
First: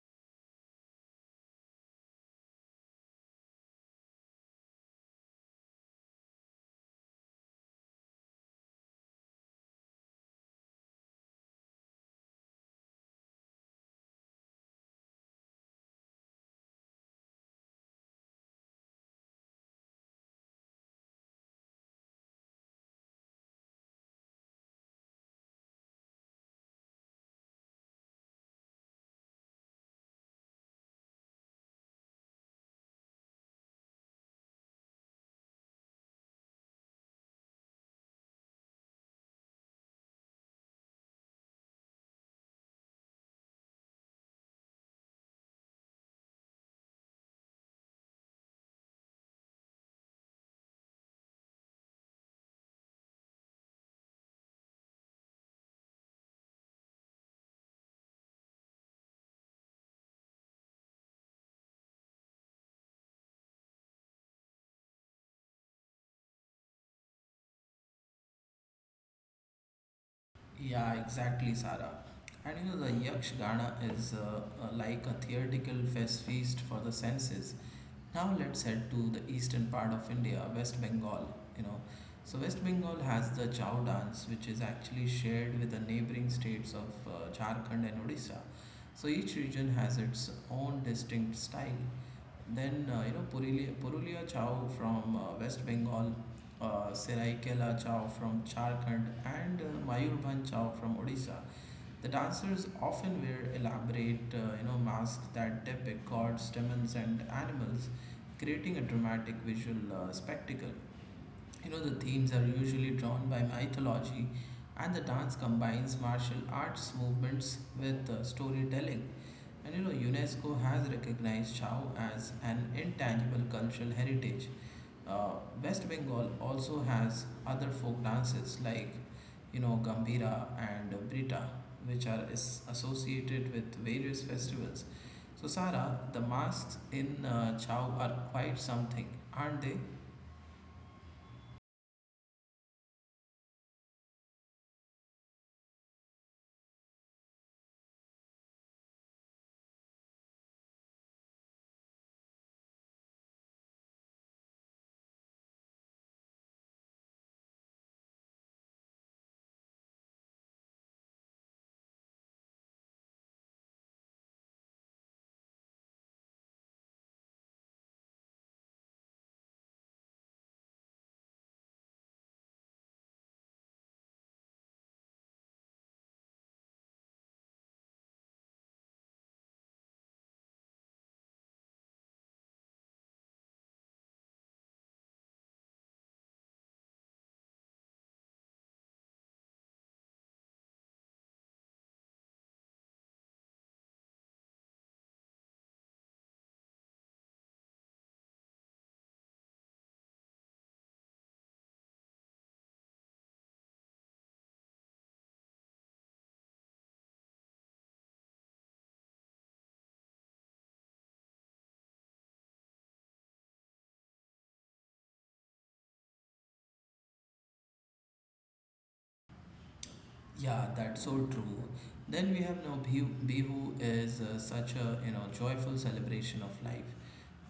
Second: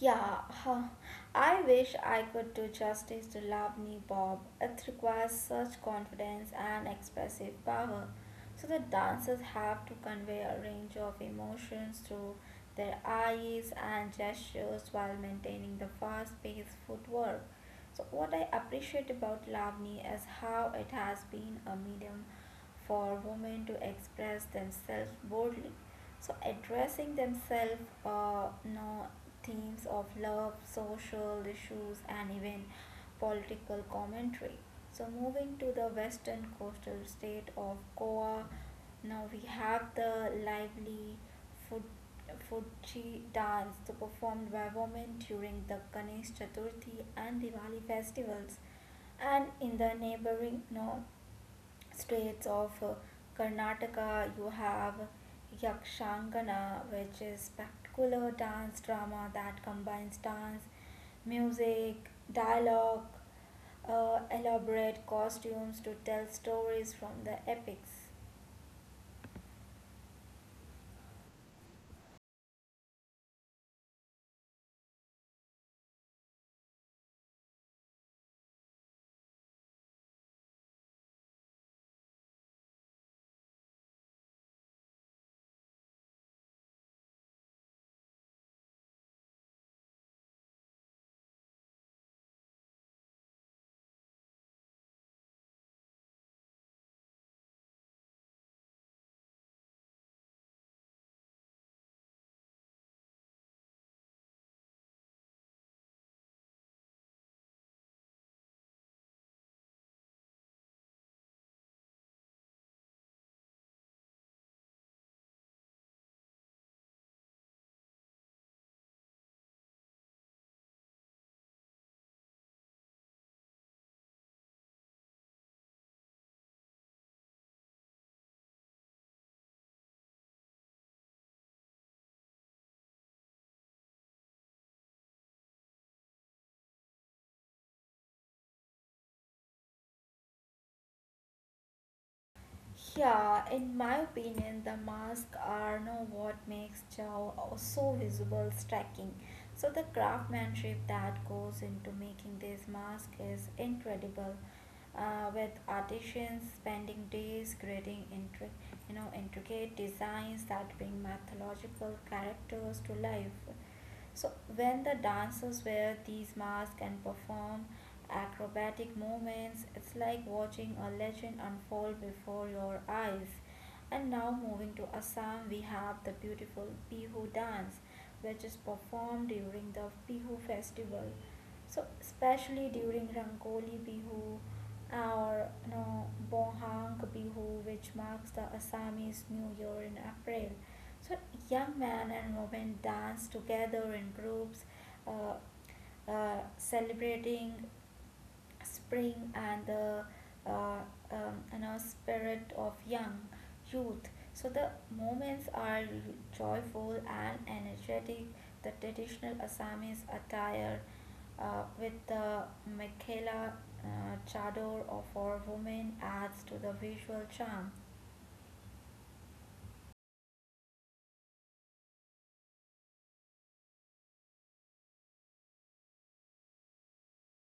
Yeah, huh. I wish I could do justice to Labni, Bob. It requires such confidence and expressive power. So the dancers have to convey a range of emotions through their eyes and gestures while maintaining the fast-paced footwork. So what I appreciate about Lavni is how it has been a medium for women to express themselves boldly, so addressing themselves no, themes of love, social issues, and even political commentary. So moving to the western coastal state of Goa, now we have the lively Fuji dance, so performed by women during the Ganesh Chaturthi and Diwali festivals. And in the neighboring north states of, Karnataka, you have Yakshangana, which is spectacular dance drama that combines dance, music, dialogue, elaborate costumes to tell stories from the epics.
Yeah, exactly, Sarah. And you know, the Yakshagana is like a theatrical fest feast for the senses. Now let's head to the eastern part of India, West Bengal. You know, so West Bengal has the Chow dance, which is actually shared with the neighboring states of Jharkhand and Odisha. So each region has its own distinct style. Then, Purulia Chow from West Bengal, Seraikela Chow from Jharkhand, and Mayurbhan Chow from Odisha. The dancers often wear elaborate, masks that depict gods, demons, and animals, creating a dramatic visual spectacle. You know, the themes are usually drawn by mythology, and the dance combines martial arts movements with storytelling. And you know, UNESCO has recognized Chao as an intangible cultural heritage. Uh, West Bengal also has other folk dances like, Gambira and Brita, which are is associated with various festivals. So, Sara, the masks in Chao are quite something, aren't they?
Yeah, in my opinion, the masks are now what makes Chow so visible, striking. So the craftsmanship that goes into making this mask is incredible. With artisans spending days creating intricate designs that bring mythological characters to life. So when the dancers wear these masks and perform acrobatic movements, it's like watching a legend unfold before your eyes. And now moving to Assam, we have the beautiful Bihu dance, which is performed during the Bihu festival. So especially during Rangoli Bihu, or Bohang Bihu, which marks the Assamese New Year in April. So young men and women dance together in groups, uh, celebrating spring and the uh, spirit of young youth. So the moments are joyful and energetic. The traditional Assamese attire, with the Mekhela chador of our women, adds to the visual charm.
Yeah, that's so true. Then we have now Bihu. Bihu is such a you know joyful celebration of life.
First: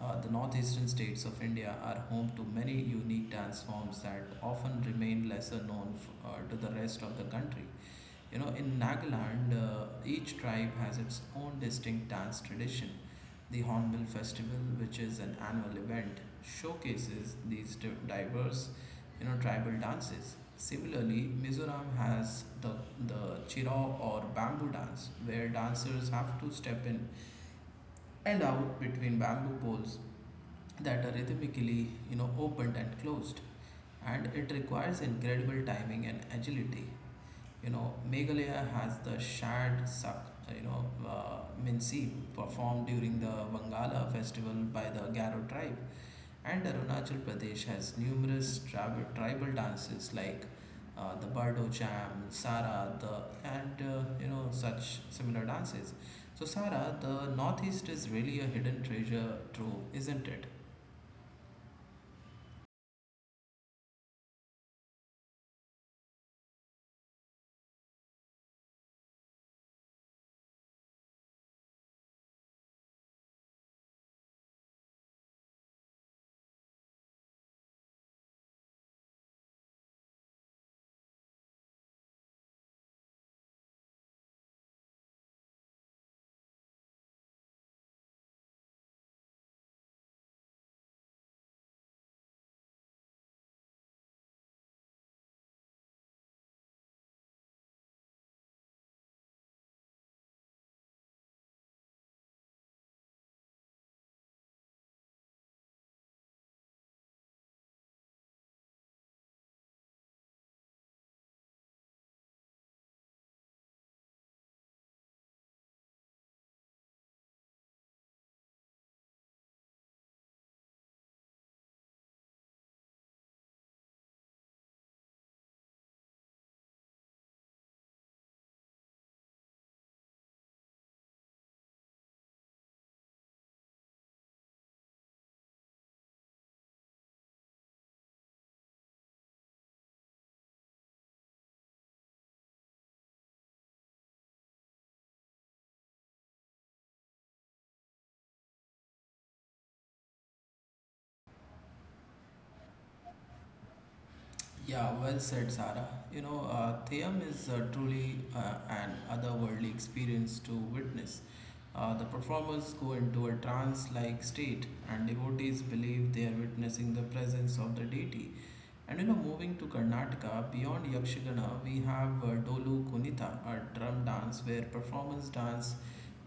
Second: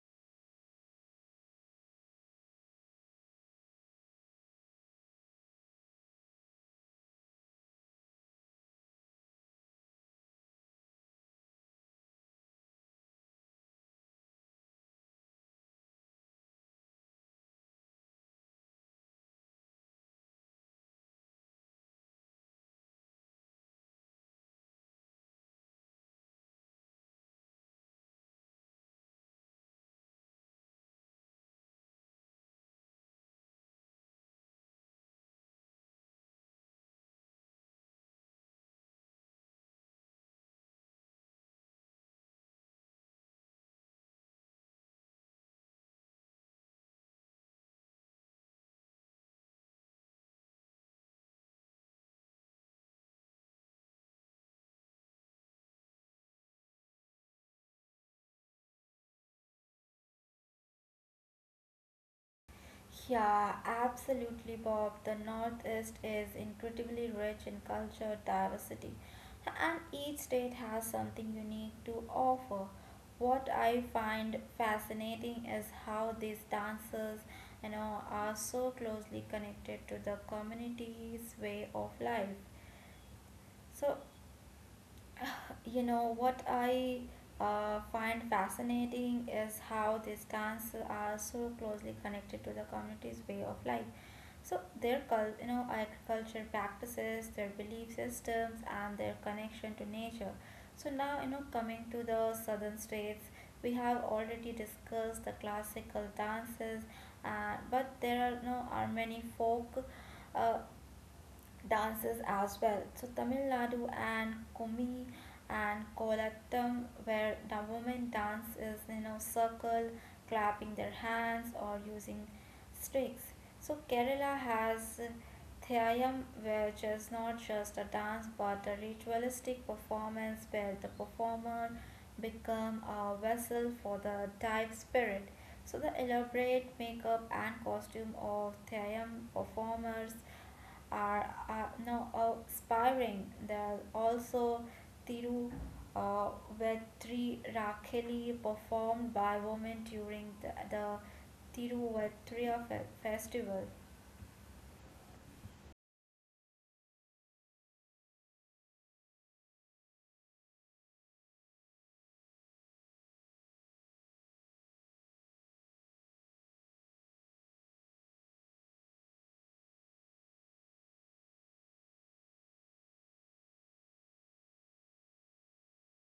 The northeastern states of India are home to many unique dance forms that often remain lesser known to the rest of the country. You know, in Nagaland, each tribe has its own distinct dance tradition. The Hornbill Festival, which is an annual event, showcases these diverse, tribal dances. Similarly, Mizoram has the chirao or bamboo dance, where dancers have to step in and out between bamboo poles that are rhythmically, opened and closed, and it requires incredible timing and agility. You know, Meghalaya has the Shad Sak, Minsi performed during the Bangala festival by the Garo tribe. And Arunachal Pradesh has numerous tribal dances like the Bardo Jam, Sara, the, and such similar dances. So, Sara, the Northeast is really a hidden treasure trove, isn't it?
Yeah, absolutely, Bob. The Northeast is incredibly rich in culture diversity, and each state has something unique to offer. What I find fascinating is how these dancers, are so closely connected to the community's way of life. So You know, what I find fascinating is how these dance are so closely connected to the community's way of life. So their agriculture practices, their belief systems, and their connection to nature. So now, coming to the southern states, we have already discussed the classical dances, and but there are many folk uh, dances as well. So Tamil Nadu and Kumi and Kolattam, where the women dance is, circle, clapping their hands or using sticks. So Kerala has Thayam, which is not just a dance but a ritualistic performance where the performer become a vessel for the dive spirit. So the elaborate makeup and costume of Thayam performers are now aspiring. There are also Tiru, uh, Vetri Rakeli, performed by women during the Thiruvatria festival.
Yeah, well said, Sarah. You know, Thayam is truly an otherworldly experience to witness. The performers go into a trance like state, and devotees believe they are witnessing the presence of the deity. And you know, moving to Karnataka, beyond Yakshagana, we have Dolu Kunitha, a drum dance where performers dance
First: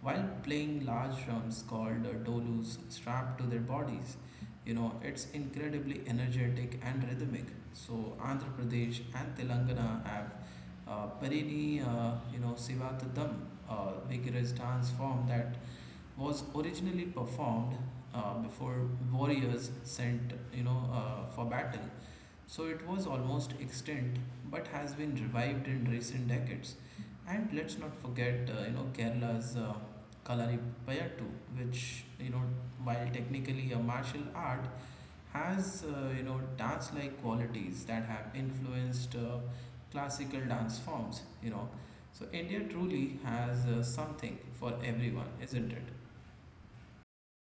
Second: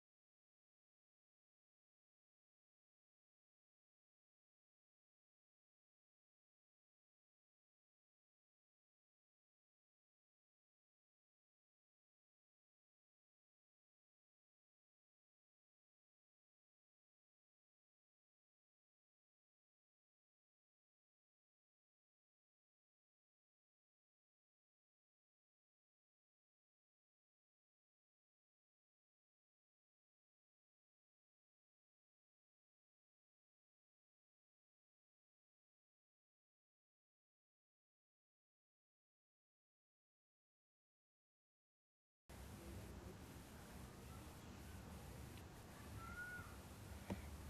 while playing large drums called dolus strapped to their bodies. You know, it's incredibly energetic and rhythmic. So Andhra Pradesh and Telangana have Parini, Sivatadam, a vigorous dance form that was originally performed before warriors sent, for battle. So it was almost extinct, but has been revived in recent decades. And let's not forget, Kerala's Kalaripayattu, which, while technically a martial art, has you know dance-like qualities that have influenced classical dance forms. You know, so India truly has something for everyone, isn't it?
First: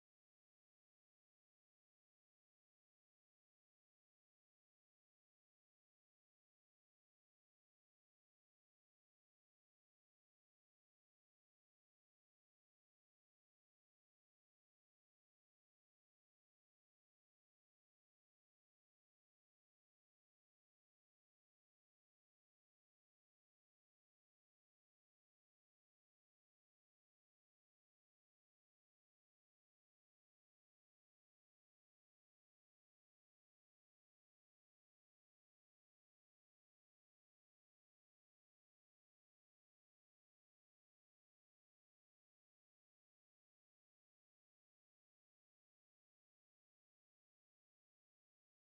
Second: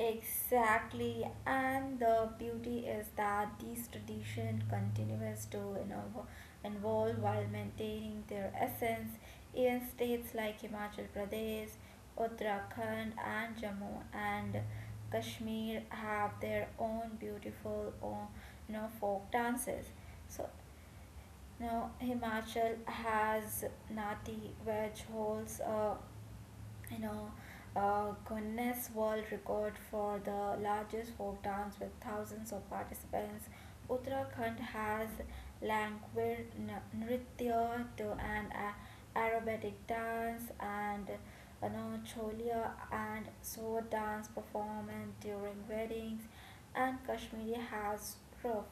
Exactly, and the beauty is that these tradition evolve while maintaining their essence. Even states like Himachal Pradesh, Uttarakhand, and Jammu and Kashmir have their own beautiful, folk dances. So, Himachal has Nati, which holds a, you know, Guinness World Record for the largest folk dance with thousands of participants. Uttarakhand has Nritya, aerobatic dance, and, Cholia and sword dance performance during weddings. And Kashmiri has Roof,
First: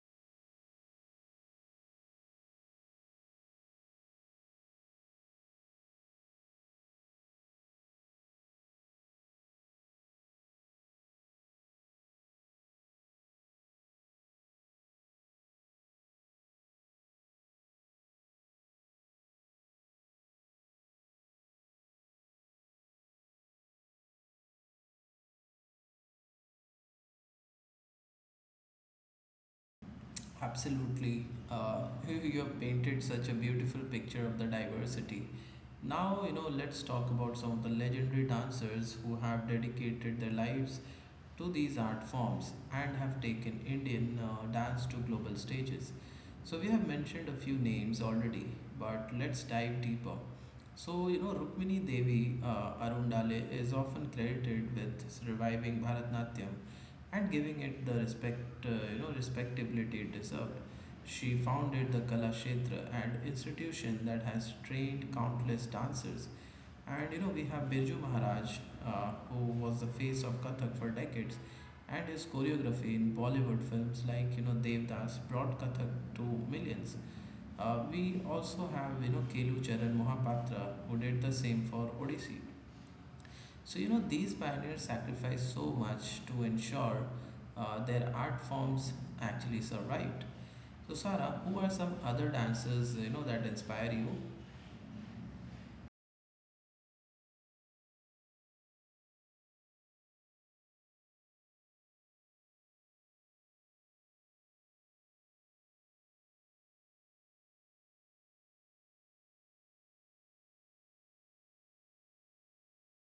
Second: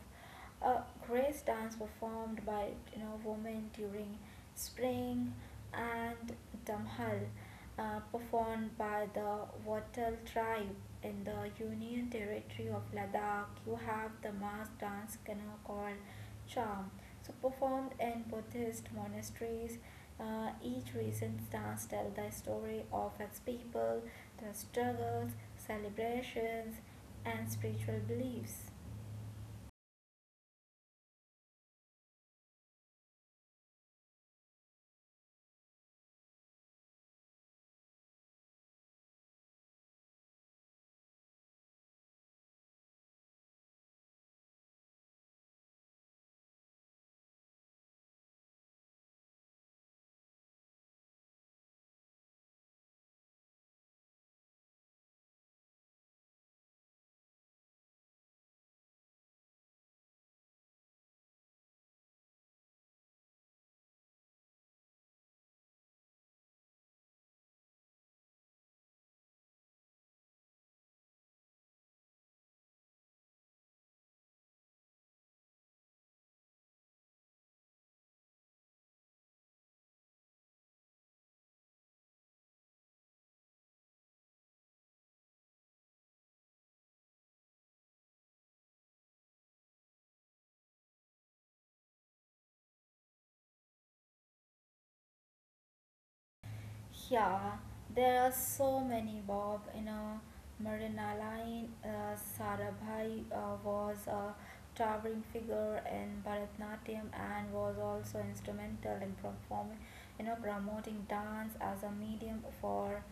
a grace dance performed by, women during spring, and damhal, performed by the Wattal tribe in the Union Territory of Ladakh. You have the mass dance, called Cham. So performed in Buddhist monasteries, each recent dance tells the story of its people, their struggles, celebrations, and spiritual beliefs.
Absolutely. You have painted such a beautiful picture of the diversity. Now, let's talk about some of the legendary dancers who have dedicated their lives to these art forms and have taken Indian dance to global stages. So we have mentioned a few names already, but let's dive deeper. So you know Rukmini Devi Arundale is often credited with reviving Bharatanatyam and giving it the respect respectability it deserved. She founded the Kala Kshetra, an institution that has trained countless dancers and you know, we have Birju Maharaj, who was the face of Kathak for decades, and his choreography in Bollywood films like you know Devdas brought Kathak to millions. We also have you know Kelu Charan Mohapatra, who did the same for Odissi. So you know these pioneers sacrificed so much to ensure their art forms actually survived. So Sarah, who are some other dancers you know that inspire you?
Yeah, there are so many, Bob. You know, Marinalain Sarabhai was a towering figure in Bharatanatyam and was also instrumental in performing, promoting dance as a medium for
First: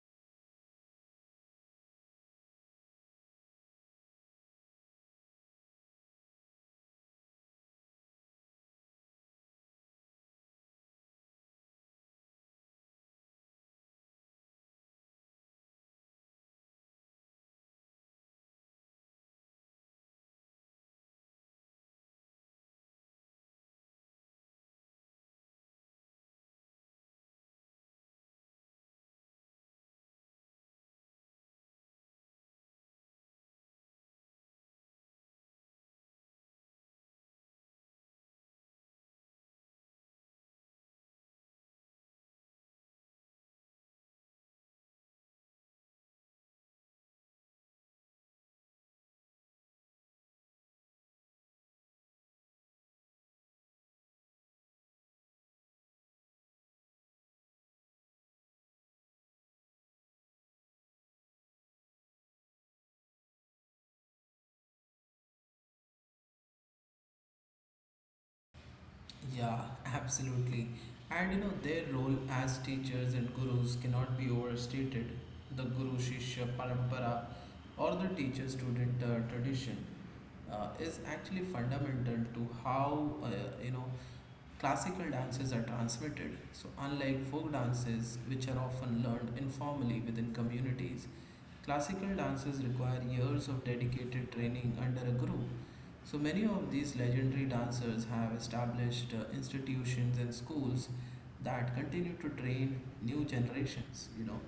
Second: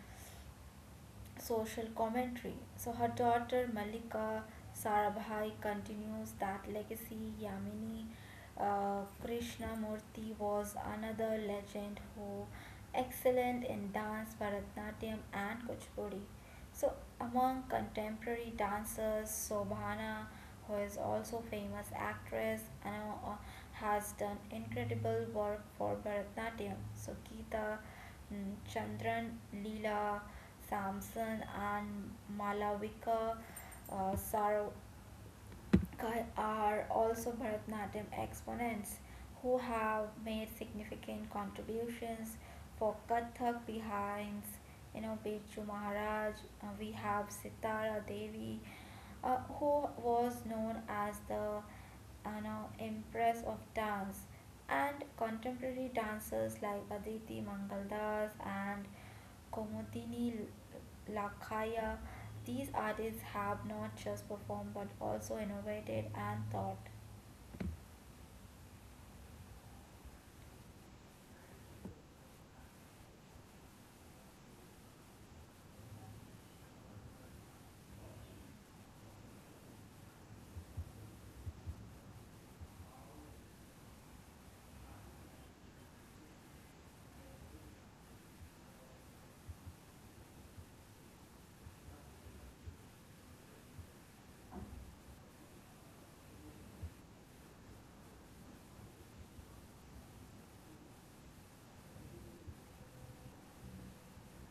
social commentary. So her daughter Malika Sarabhai continues that legacy. Yamini Krishnamurti was another legend who excellent in dance, Bharatanatyam and Kuchipudi. So among contemporary dancers, Sobhana, who is also famous actress and, uh, has done incredible work for Bharatanatyam. So Geeta Chandran, Leela, Samson, and Malavika, uh, Sar- are also Bharatanatyam exponents who have made significant contributions. For Kathak behinds, Birju Maharaj, we have Sitara Devi, who was known as the, Empress of Dance, and contemporary dancers like Aditi Mangaldas and Komodini Lakaya. These artists have not just performed but also innovated and thought.
Yeah, absolutely. And you know, their role as teachers and gurus cannot be overstated. The Guru Shishya Parampara or the teacher student tradition is actually fundamental to how you know classical dances are transmitted. So, unlike folk dances, which are often learned informally within communities, classical dances require years of dedicated training under a guru. So many of these legendary dancers have established institutions and schools that continue to train new generations, you know.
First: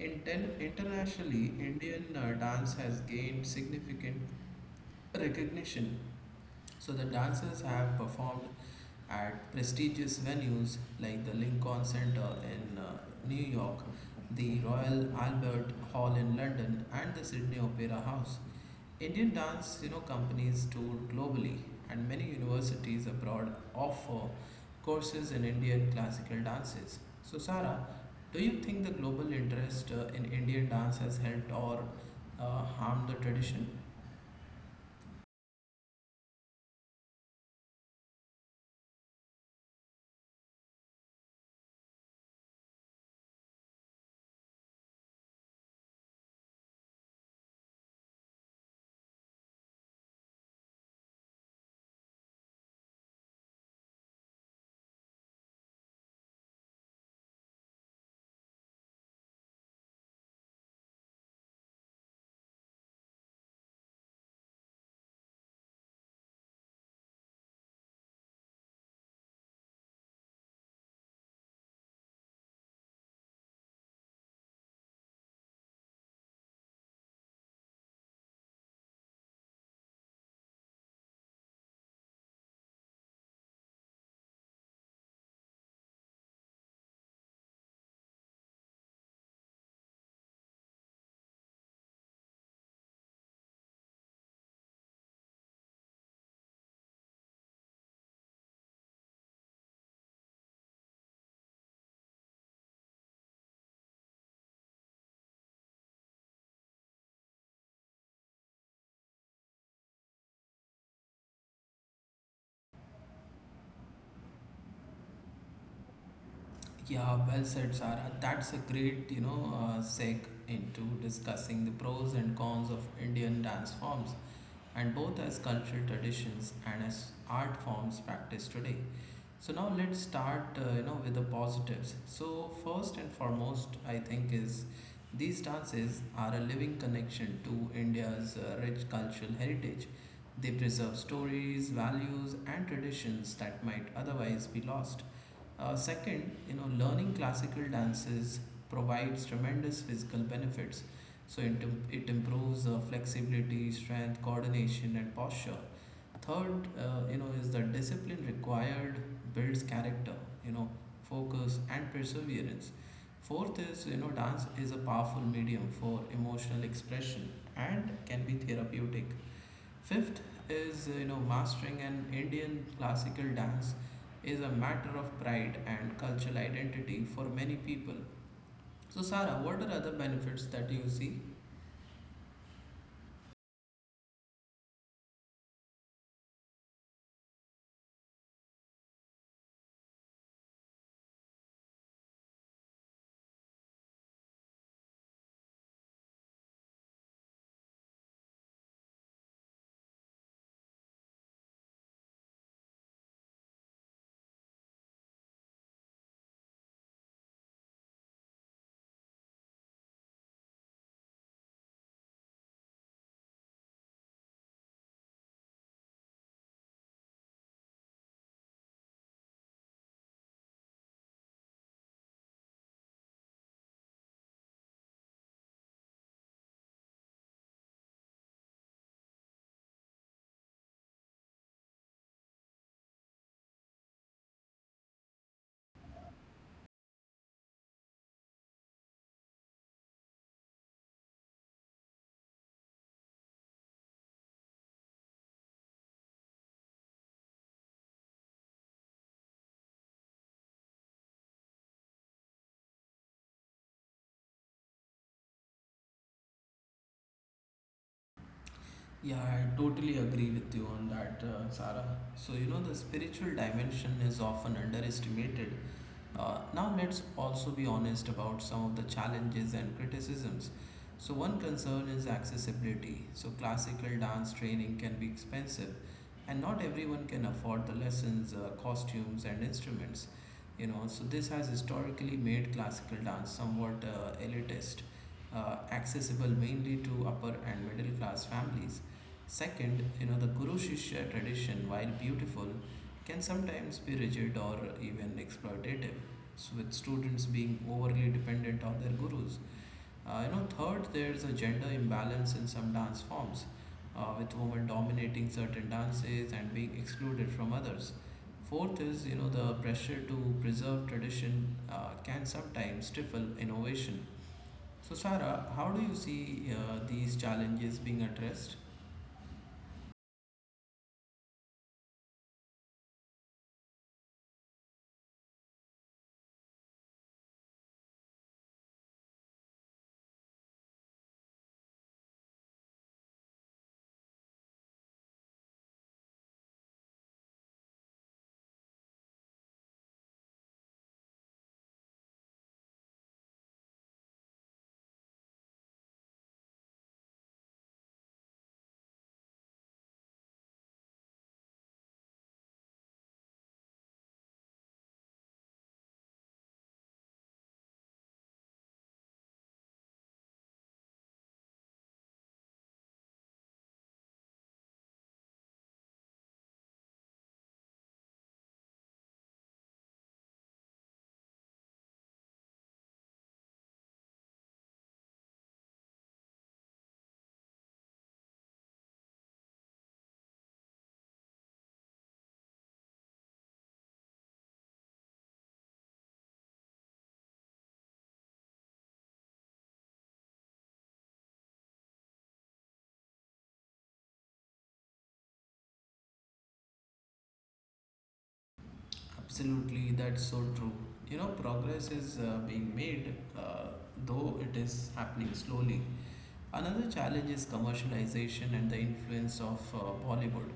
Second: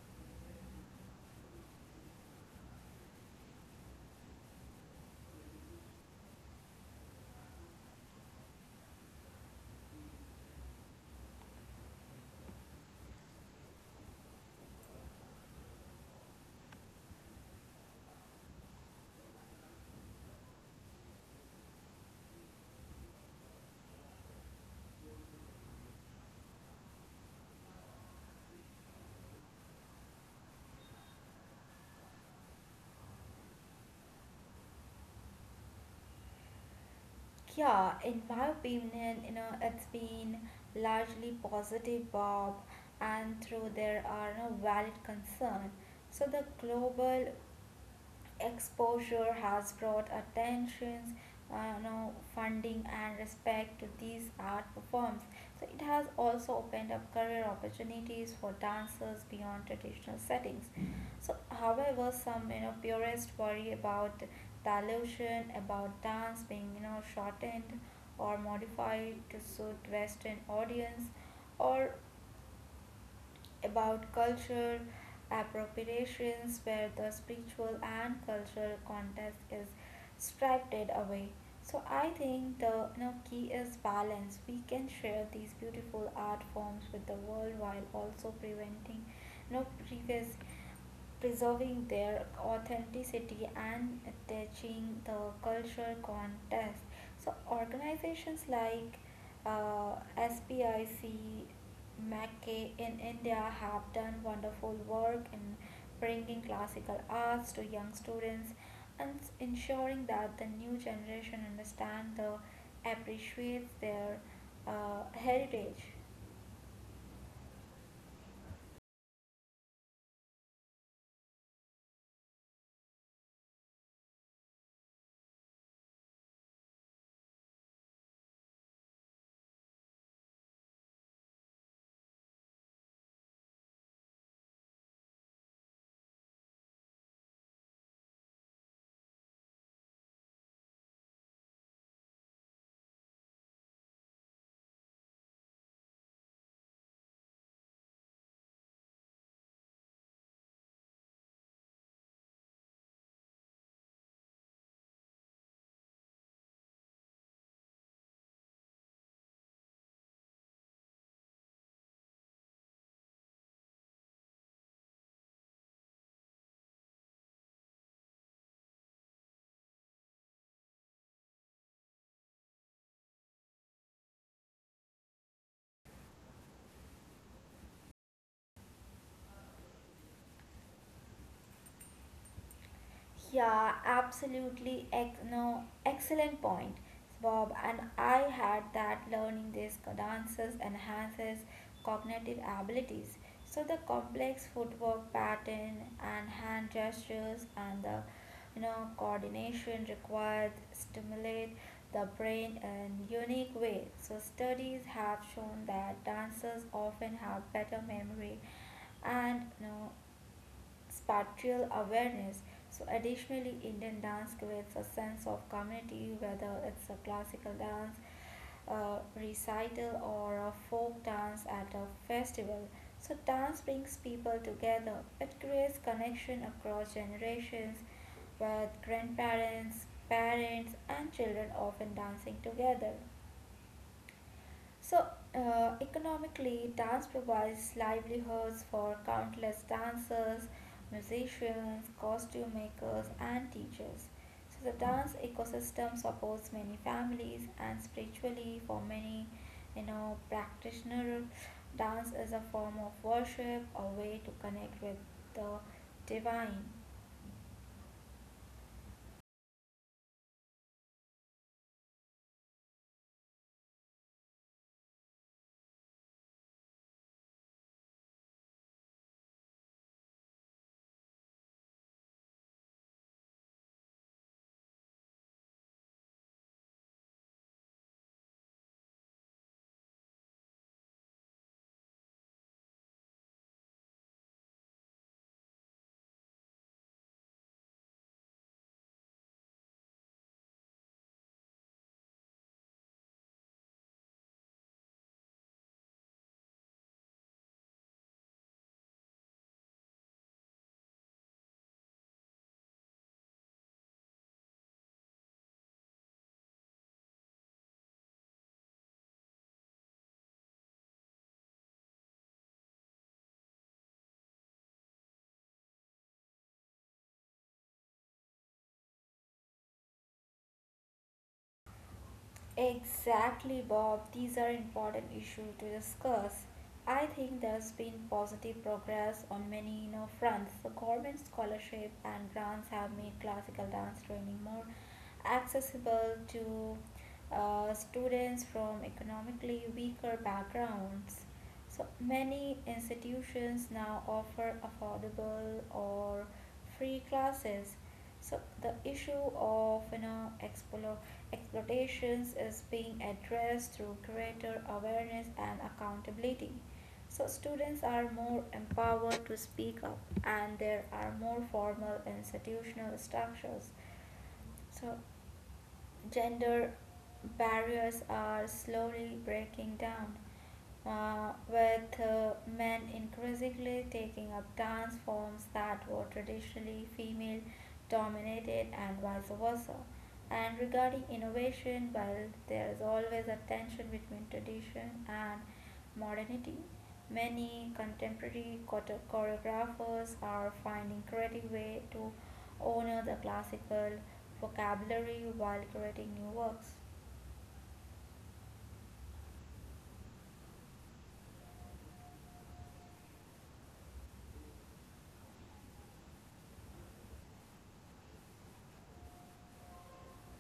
Internationally, Indian dance has gained significant recognition. So the dancers have performed at prestigious venues like the Lincoln Center in New York, the Royal Albert Hall in London, and the Sydney Opera House. Indian dance, you know, companies tour globally, and many universities abroad offer courses in Indian classical dances. So, Sara, do you think the global interest in Indian dance has helped or harmed the tradition?
Yeah, in my opinion, it's been largely positive, Bob, and through there are no valid concern. So the global exposure has brought attention, funding and respect to these art forms. So it has also opened up career opportunities for dancers beyond traditional settings. So, however, some, purists worry about dilution, about dance being, shortened or modified to suit Western audience, or about cultural appropriations where the spiritual and cultural context is stripped away. So I think the, key is balance. We can share these beautiful art forms with the world while also preventing, you know, previous preserving their authenticity and attaching the cultural context. So organizations like, SPIC, MACKE in India have done wonderful work in bringing classical arts to young students and ensuring that the new generation understand the appreciates their heritage.
Yeah, well said, Sara. That's a great, seg into discussing the pros and cons of Indian dance forms, and both as cultural traditions and as art forms practiced today. So now let's start, with the positives. So first and foremost, I think is these dances are a living connection to India's rich cultural heritage. They preserve stories, values, and traditions that might otherwise be lost. Second, learning classical dances provides tremendous physical benefits. So it, it improves flexibility, strength, coordination, and posture. Third, you know, is the discipline required builds character, you know, focus and perseverance. Fourth, dance is a powerful medium for emotional expression and can be therapeutic. Fifth, mastering an Indian classical dance is a matter of pride and cultural identity for many people. So, Sarah, what are other benefits that you see?
Yeah, absolutely. Ex- no, Excellent point, Bob. And I had that learning these dances enhances cognitive abilities. So the complex footwork pattern and hand gestures and the, coordination required stimulate the brain in unique way. So studies have shown that dancers often have better memory and, spatial awareness. So, additionally, Indian dance creates a sense of community, whether it's a classical dance recital or a folk dance at a festival. So, dance brings people together. It creates connection across generations, with grandparents, parents, and children often dancing together. So, economically, dance provides livelihoods for countless dancers, musicians, costume makers, and teachers. So the dance ecosystem supports many families, and spiritually, for many, practitioners, dance is a form of worship, a way to connect with the divine.
Yeah, I totally agree with you on that, Sarah. So, the spiritual dimension is often underestimated. Now, let's also be honest about some of the challenges and criticisms. So, one concern is accessibility. So, classical dance training can be expensive, and not everyone can afford the lessons, costumes, and instruments. So this has historically made classical dance somewhat elitist, accessible mainly to upper and middle class families. Second, the Guru Shishya tradition, while beautiful, can sometimes be rigid or even exploitative, so with students being overly dependent on their gurus. Third, there's a gender imbalance in some dance forms, with women dominating certain dances and being excluded from others. Fourth, the pressure to preserve tradition can sometimes stifle innovation. So, Sarah, how do you see these challenges being addressed?
Exactly, Bob. These are important issues to discuss. I think there's been positive progress on many, fronts. The government scholarship and grants have made classical dance training more accessible to, students from economically weaker backgrounds. So many institutions now offer affordable or free classes. So the issue of, exploitations is being addressed through greater awareness and accountability. So students are more empowered to speak up, and there are more formal institutional structures. So gender barriers are slowly breaking down, with men increasingly taking up dance forms that were traditionally female dominated, and vice versa. And regarding innovation, while there is always a tension between tradition and modernity, many contemporary choreographers are finding creative ways to honor the classical vocabulary while creating new works.
Absolutely, that's so true. You know, progress is being made, though it is happening slowly. Another challenge is commercialization and the influence of Bollywood.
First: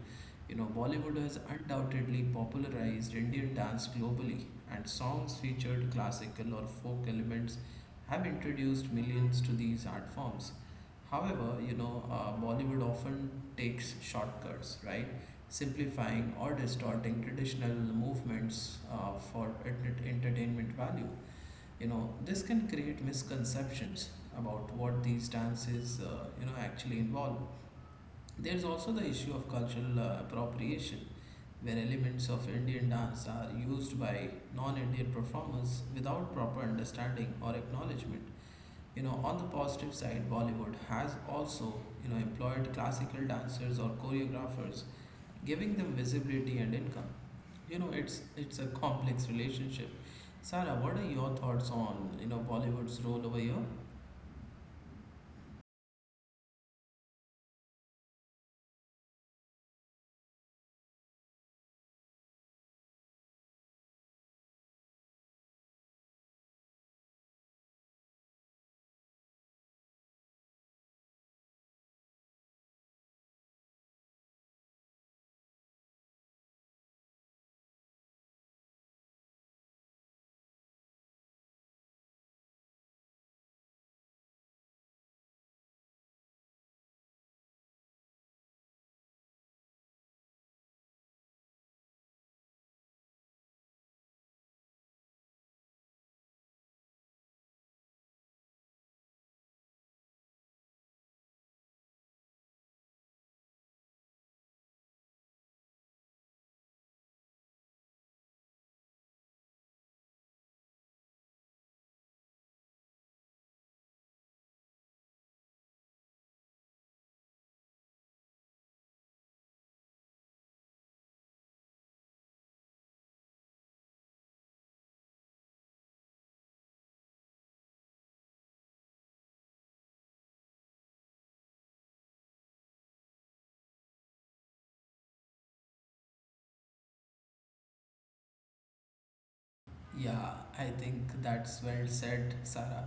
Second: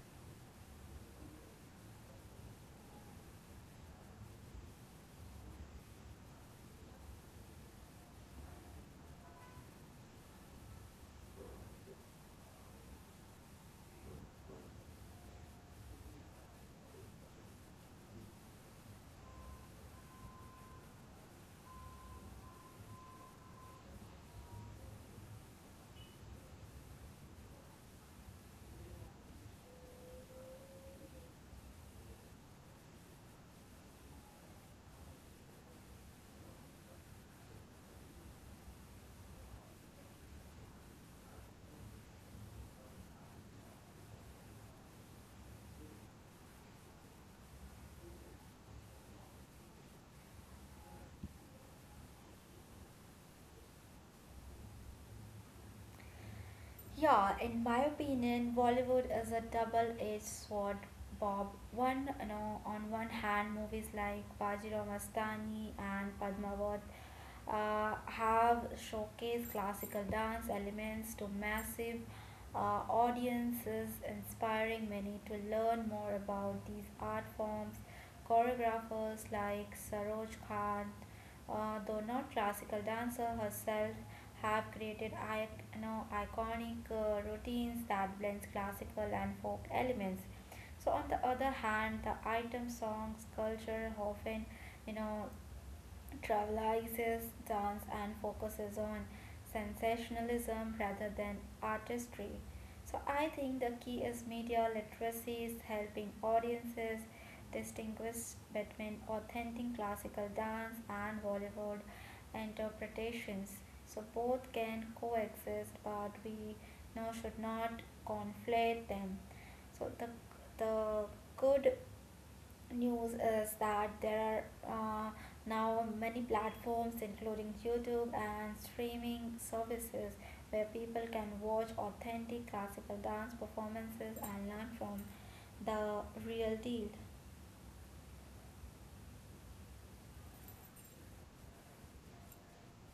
You know, Bollywood has undoubtedly popularized Indian dance globally, and songs featured classical or folk elements have introduced millions to these art forms. However, Bollywood often takes shortcuts, right? Simplifying or distorting traditional movements for entertainment value. You know, this can create misconceptions about what these dances, actually involve. There's also the issue of cultural appropriation, where elements of Indian dance are used by non-Indian performers without proper understanding or acknowledgement. You know, on the positive side, Bollywood has also, employed classical dancers or choreographers, giving them visibility and income. It's a complex relationship. Sarah, what are your thoughts on Bollywood's role over here?
Yeah, in my opinion, Bollywood is a double-edged sword, Bob. One, on one hand, movies like Bajirao Mastani and Padmavat have showcased classical dance elements to massive uh, audiences, inspiring many to learn more about these art forms. Choreographers like Saroj Khan, though not classical dancer herself, have created, iconic routines that blends classical and folk elements. So on the other hand, the item songs culture often, you know, trivializes dance and focuses on sensationalism rather than artistry. So I think the key is media literacy is helping audiences distinguish between authentic classical dance and Bollywood interpretations. So both can coexist, but we now should not conflate them. So the good news is that there are now many platforms including YouTube and streaming services where people can watch authentic classical dance performances and learn from the real deal.
Yeah, I think that's well said, Sarah.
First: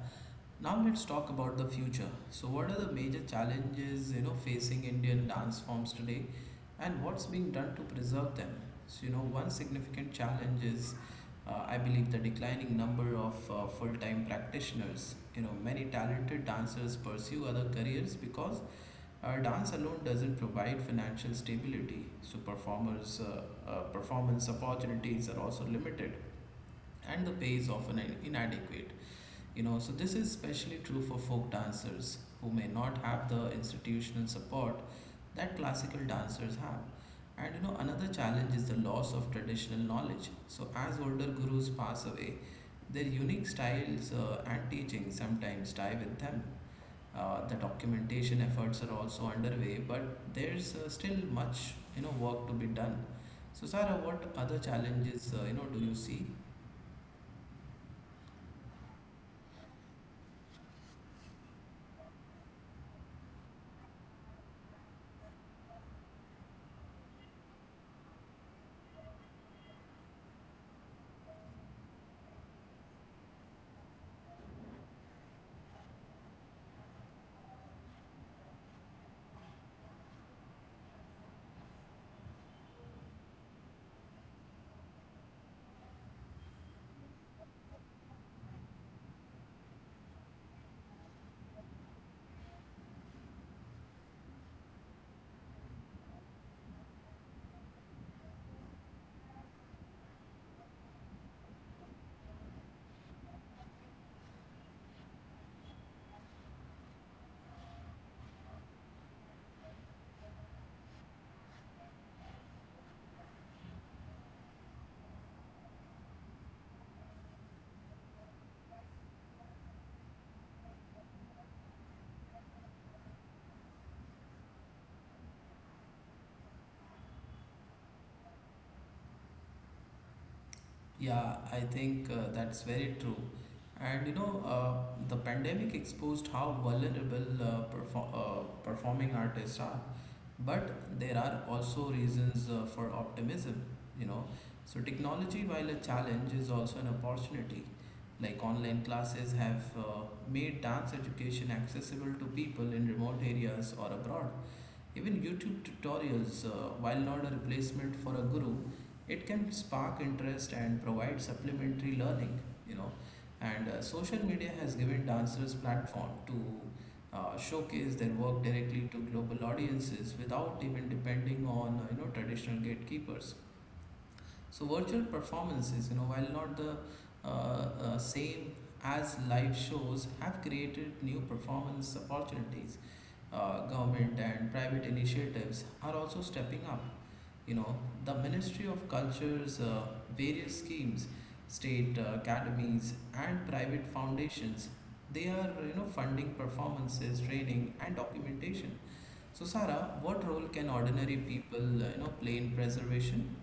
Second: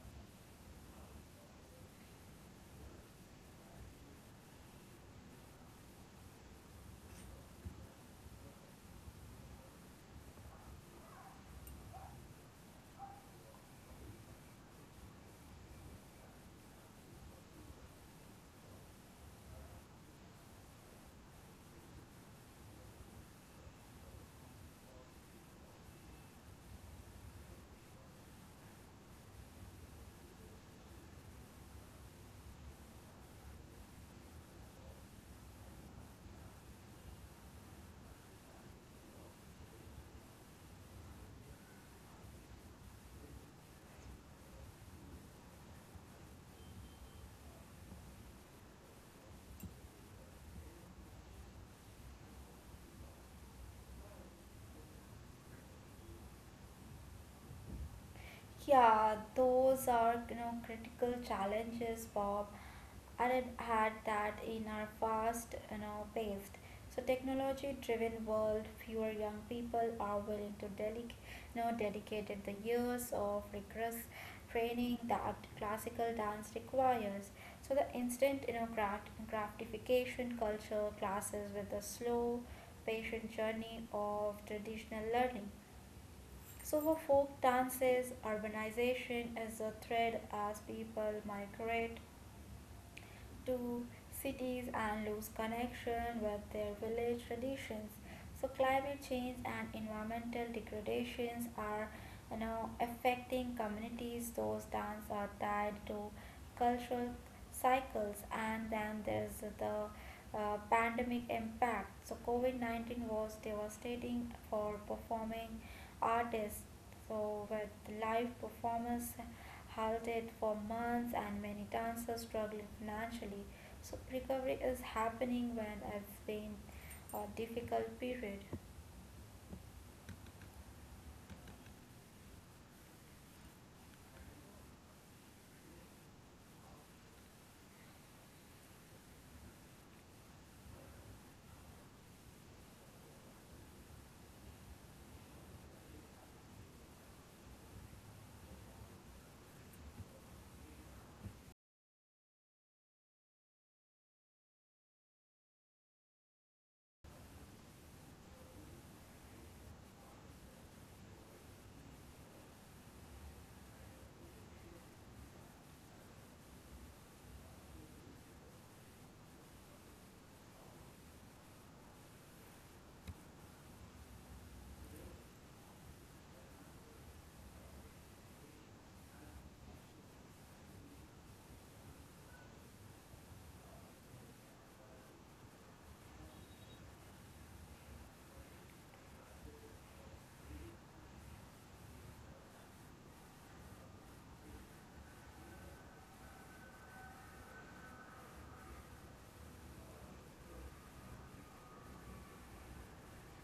Now let's talk about the future. So what are the major challenges, facing Indian dance forms today, and what's being done to preserve them? So, you know, one significant challenge is, I believe, the declining number of full-time practitioners. You know, many talented dancers pursue other careers because dance alone doesn't provide financial stability, so performers' performance opportunities are also limited, and the pay is often inadequate. You know, so this is especially true for folk dancers who may not have the institutional support that classical dancers have. And you know, another challenge is the loss of traditional knowledge. So as older gurus pass away, their unique styles and teachings sometimes die with them. The documentation efforts are also underway, but there's still much work to be done. So, Sarah, what other challenges do you see?
Yeah, those are, critical challenges, Bob. Aren't had that in our fast, you know, paced, so technology-driven world, fewer young people are willing to dedicate, dedicated the years of rigorous training that classical dance requires. So the instant, you know, gratification culture clashes with the slow, patient journey of traditional learning. So for folk dances, urbanization is a thread as people migrate to cities and lose connection with their village traditions. So climate change and environmental degradations are, affecting communities. Those dances are tied to cultural cycles, and then there's the pandemic impact. So COVID-19 was devastating for performing artists, so with live performance halted for months and many dancers struggling financially, so recovery is happening when it's been a difficult period.
Yeah, I think that's very true. And you know, the pandemic exposed how vulnerable performing artists are. But there are also reasons for optimism. You know, so technology, while a challenge, is also an opportunity. Like online classes have made dance education accessible to people in remote areas or abroad. Even YouTube tutorials, while not a replacement for a guru, it can spark interest and provide supplementary learning, you know. And social media has given dancers platform to showcase their work directly to global audiences without even depending on traditional gatekeepers. So virtual performances, you know, while not the same as live shows, have created new performance opportunities. Government and private initiatives are also stepping up. You know, the Ministry of Culture's various schemes, state academies, and private foundations, they are funding performances, training, and documentation. So, Sarah, what role can ordinary people play in preservation?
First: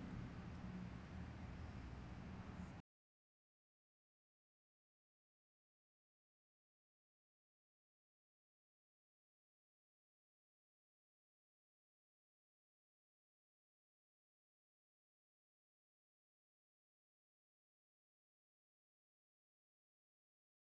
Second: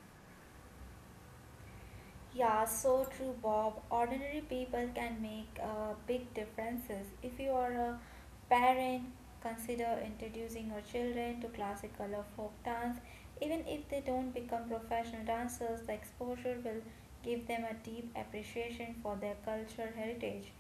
Yeah, so true, Bob. Ordinary people can make big differences. If you are a parent, consider introducing your children to classical or folk dance. Even if they don't become professional dancers, the exposure will give them a deep appreciation for their cultural heritage.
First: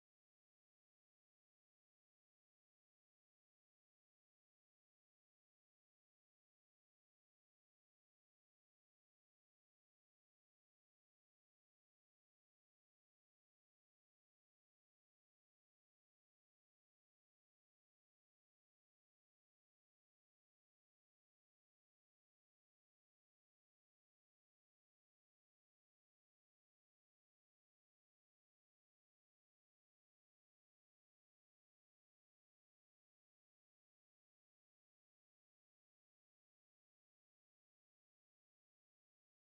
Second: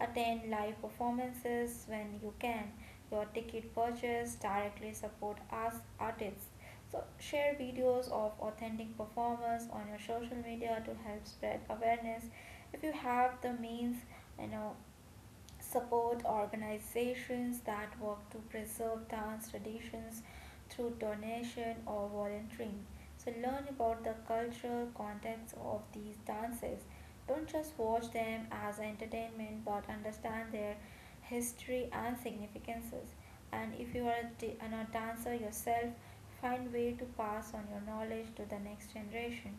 Attend live performances when you can. Your ticket purchase directly support us artists, so share videos of authentic performers on your social media to help spread awareness. If you have the means, you know, support organizations that work to preserve dance traditions through donation or volunteering. So learn about the cultural context of these dances. Don't just watch them as entertainment but understand their history and significances. And if you are a dancer yourself, find way to pass on your knowledge to the next generation.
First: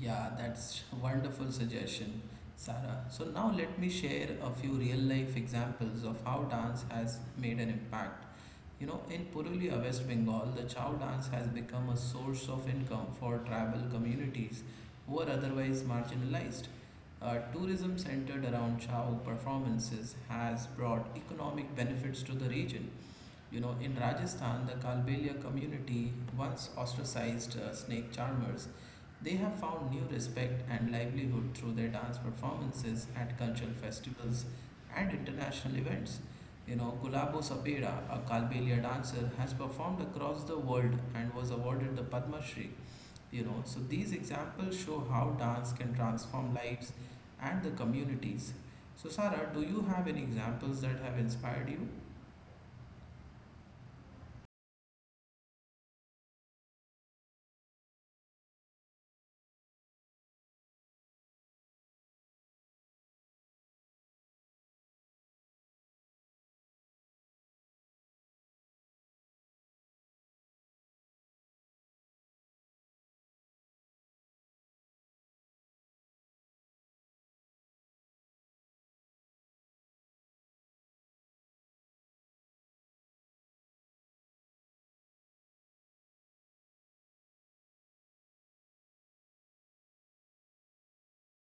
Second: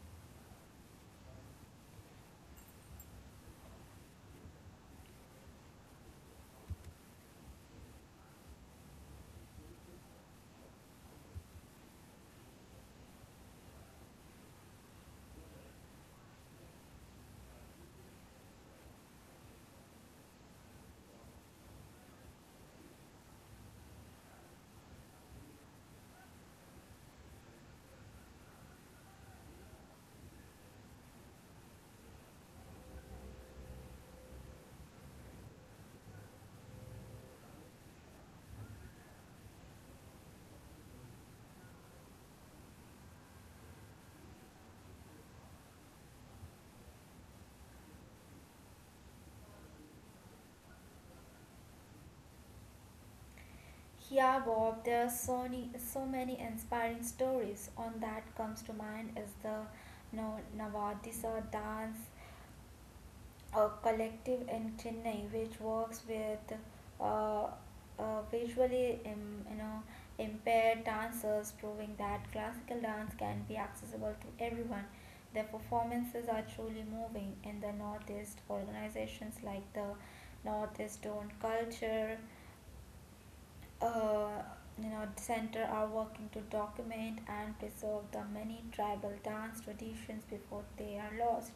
Yeah, that's wonderful suggestion, Sarah. So now let me share a few real life examples of how dance has made an impact. You know, in Purulia, West Bengal, the Chow dance has become a source of income for tribal communities who are otherwise marginalized. Tourism centered around Chow performances has brought economic benefits to the region. You know, in Rajasthan, the Kalbelia community, once ostracized snake charmers, they have found new respect and livelihood through their dance performances at cultural festivals and international events. You know, Gulabo Sapeda, a Kalbelia dancer, has performed across the world and was awarded the Padma Shri. You know, so these examples show how dance can transform lives and the communities. So, Sarah, do you have any examples that have inspired you?
Yeah, Bob, there are so, so many inspiring stories. On that comes to mind is the Navadisa dance collective in Chennai, which works with uh, visually impaired dancers, proving that classical dance can be accessible to everyone. Their performances are truly moving in the Northeast. Organizations like the Northeast Stone Culture uh, center are working to document and preserve the many tribal dance traditions before they are lost.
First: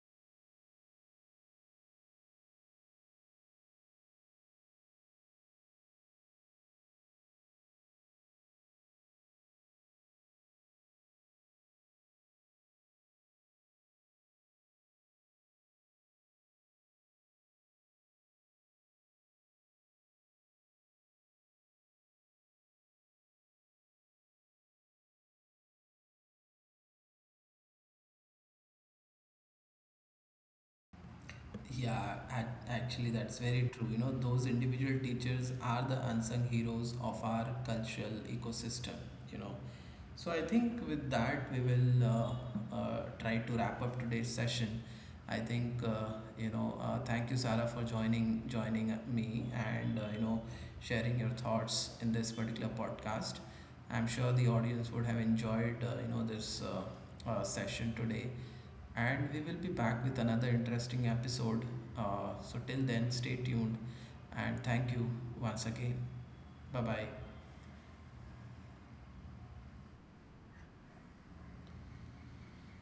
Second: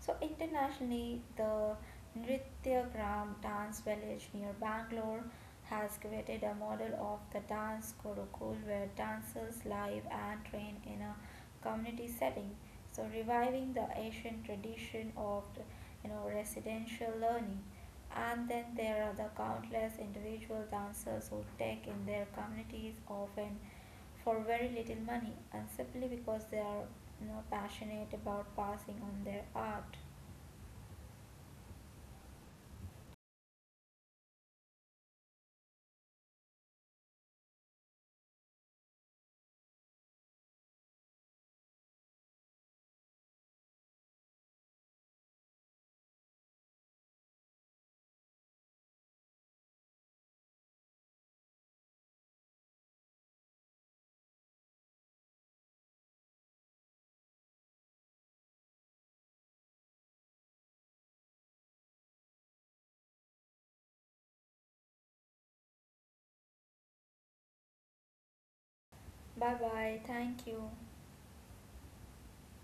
So internationally, the Nrityagram dance village near Bangalore has created a model of the dance gurukul where dancers live and train in a community setting, so reviving the ancient tradition of, residential learning. And then there are the countless individual dancers who take in their communities often for very little money and simply because they are, you know, passionate about passing on their art.
Yeah, actually, that's very true. You know, those individual teachers are the unsung heroes of our cultural ecosystem, you know. So, I think with that, we will try to wrap up today's session. I think, thank you, Sarah, for joining me, and, sharing your thoughts in this particular podcast. I'm sure the audience would have enjoyed, this session today. And we will be back with another interesting episode. So, till then, stay tuned and thank you once again. Bye bye.
Bye bye, thank you.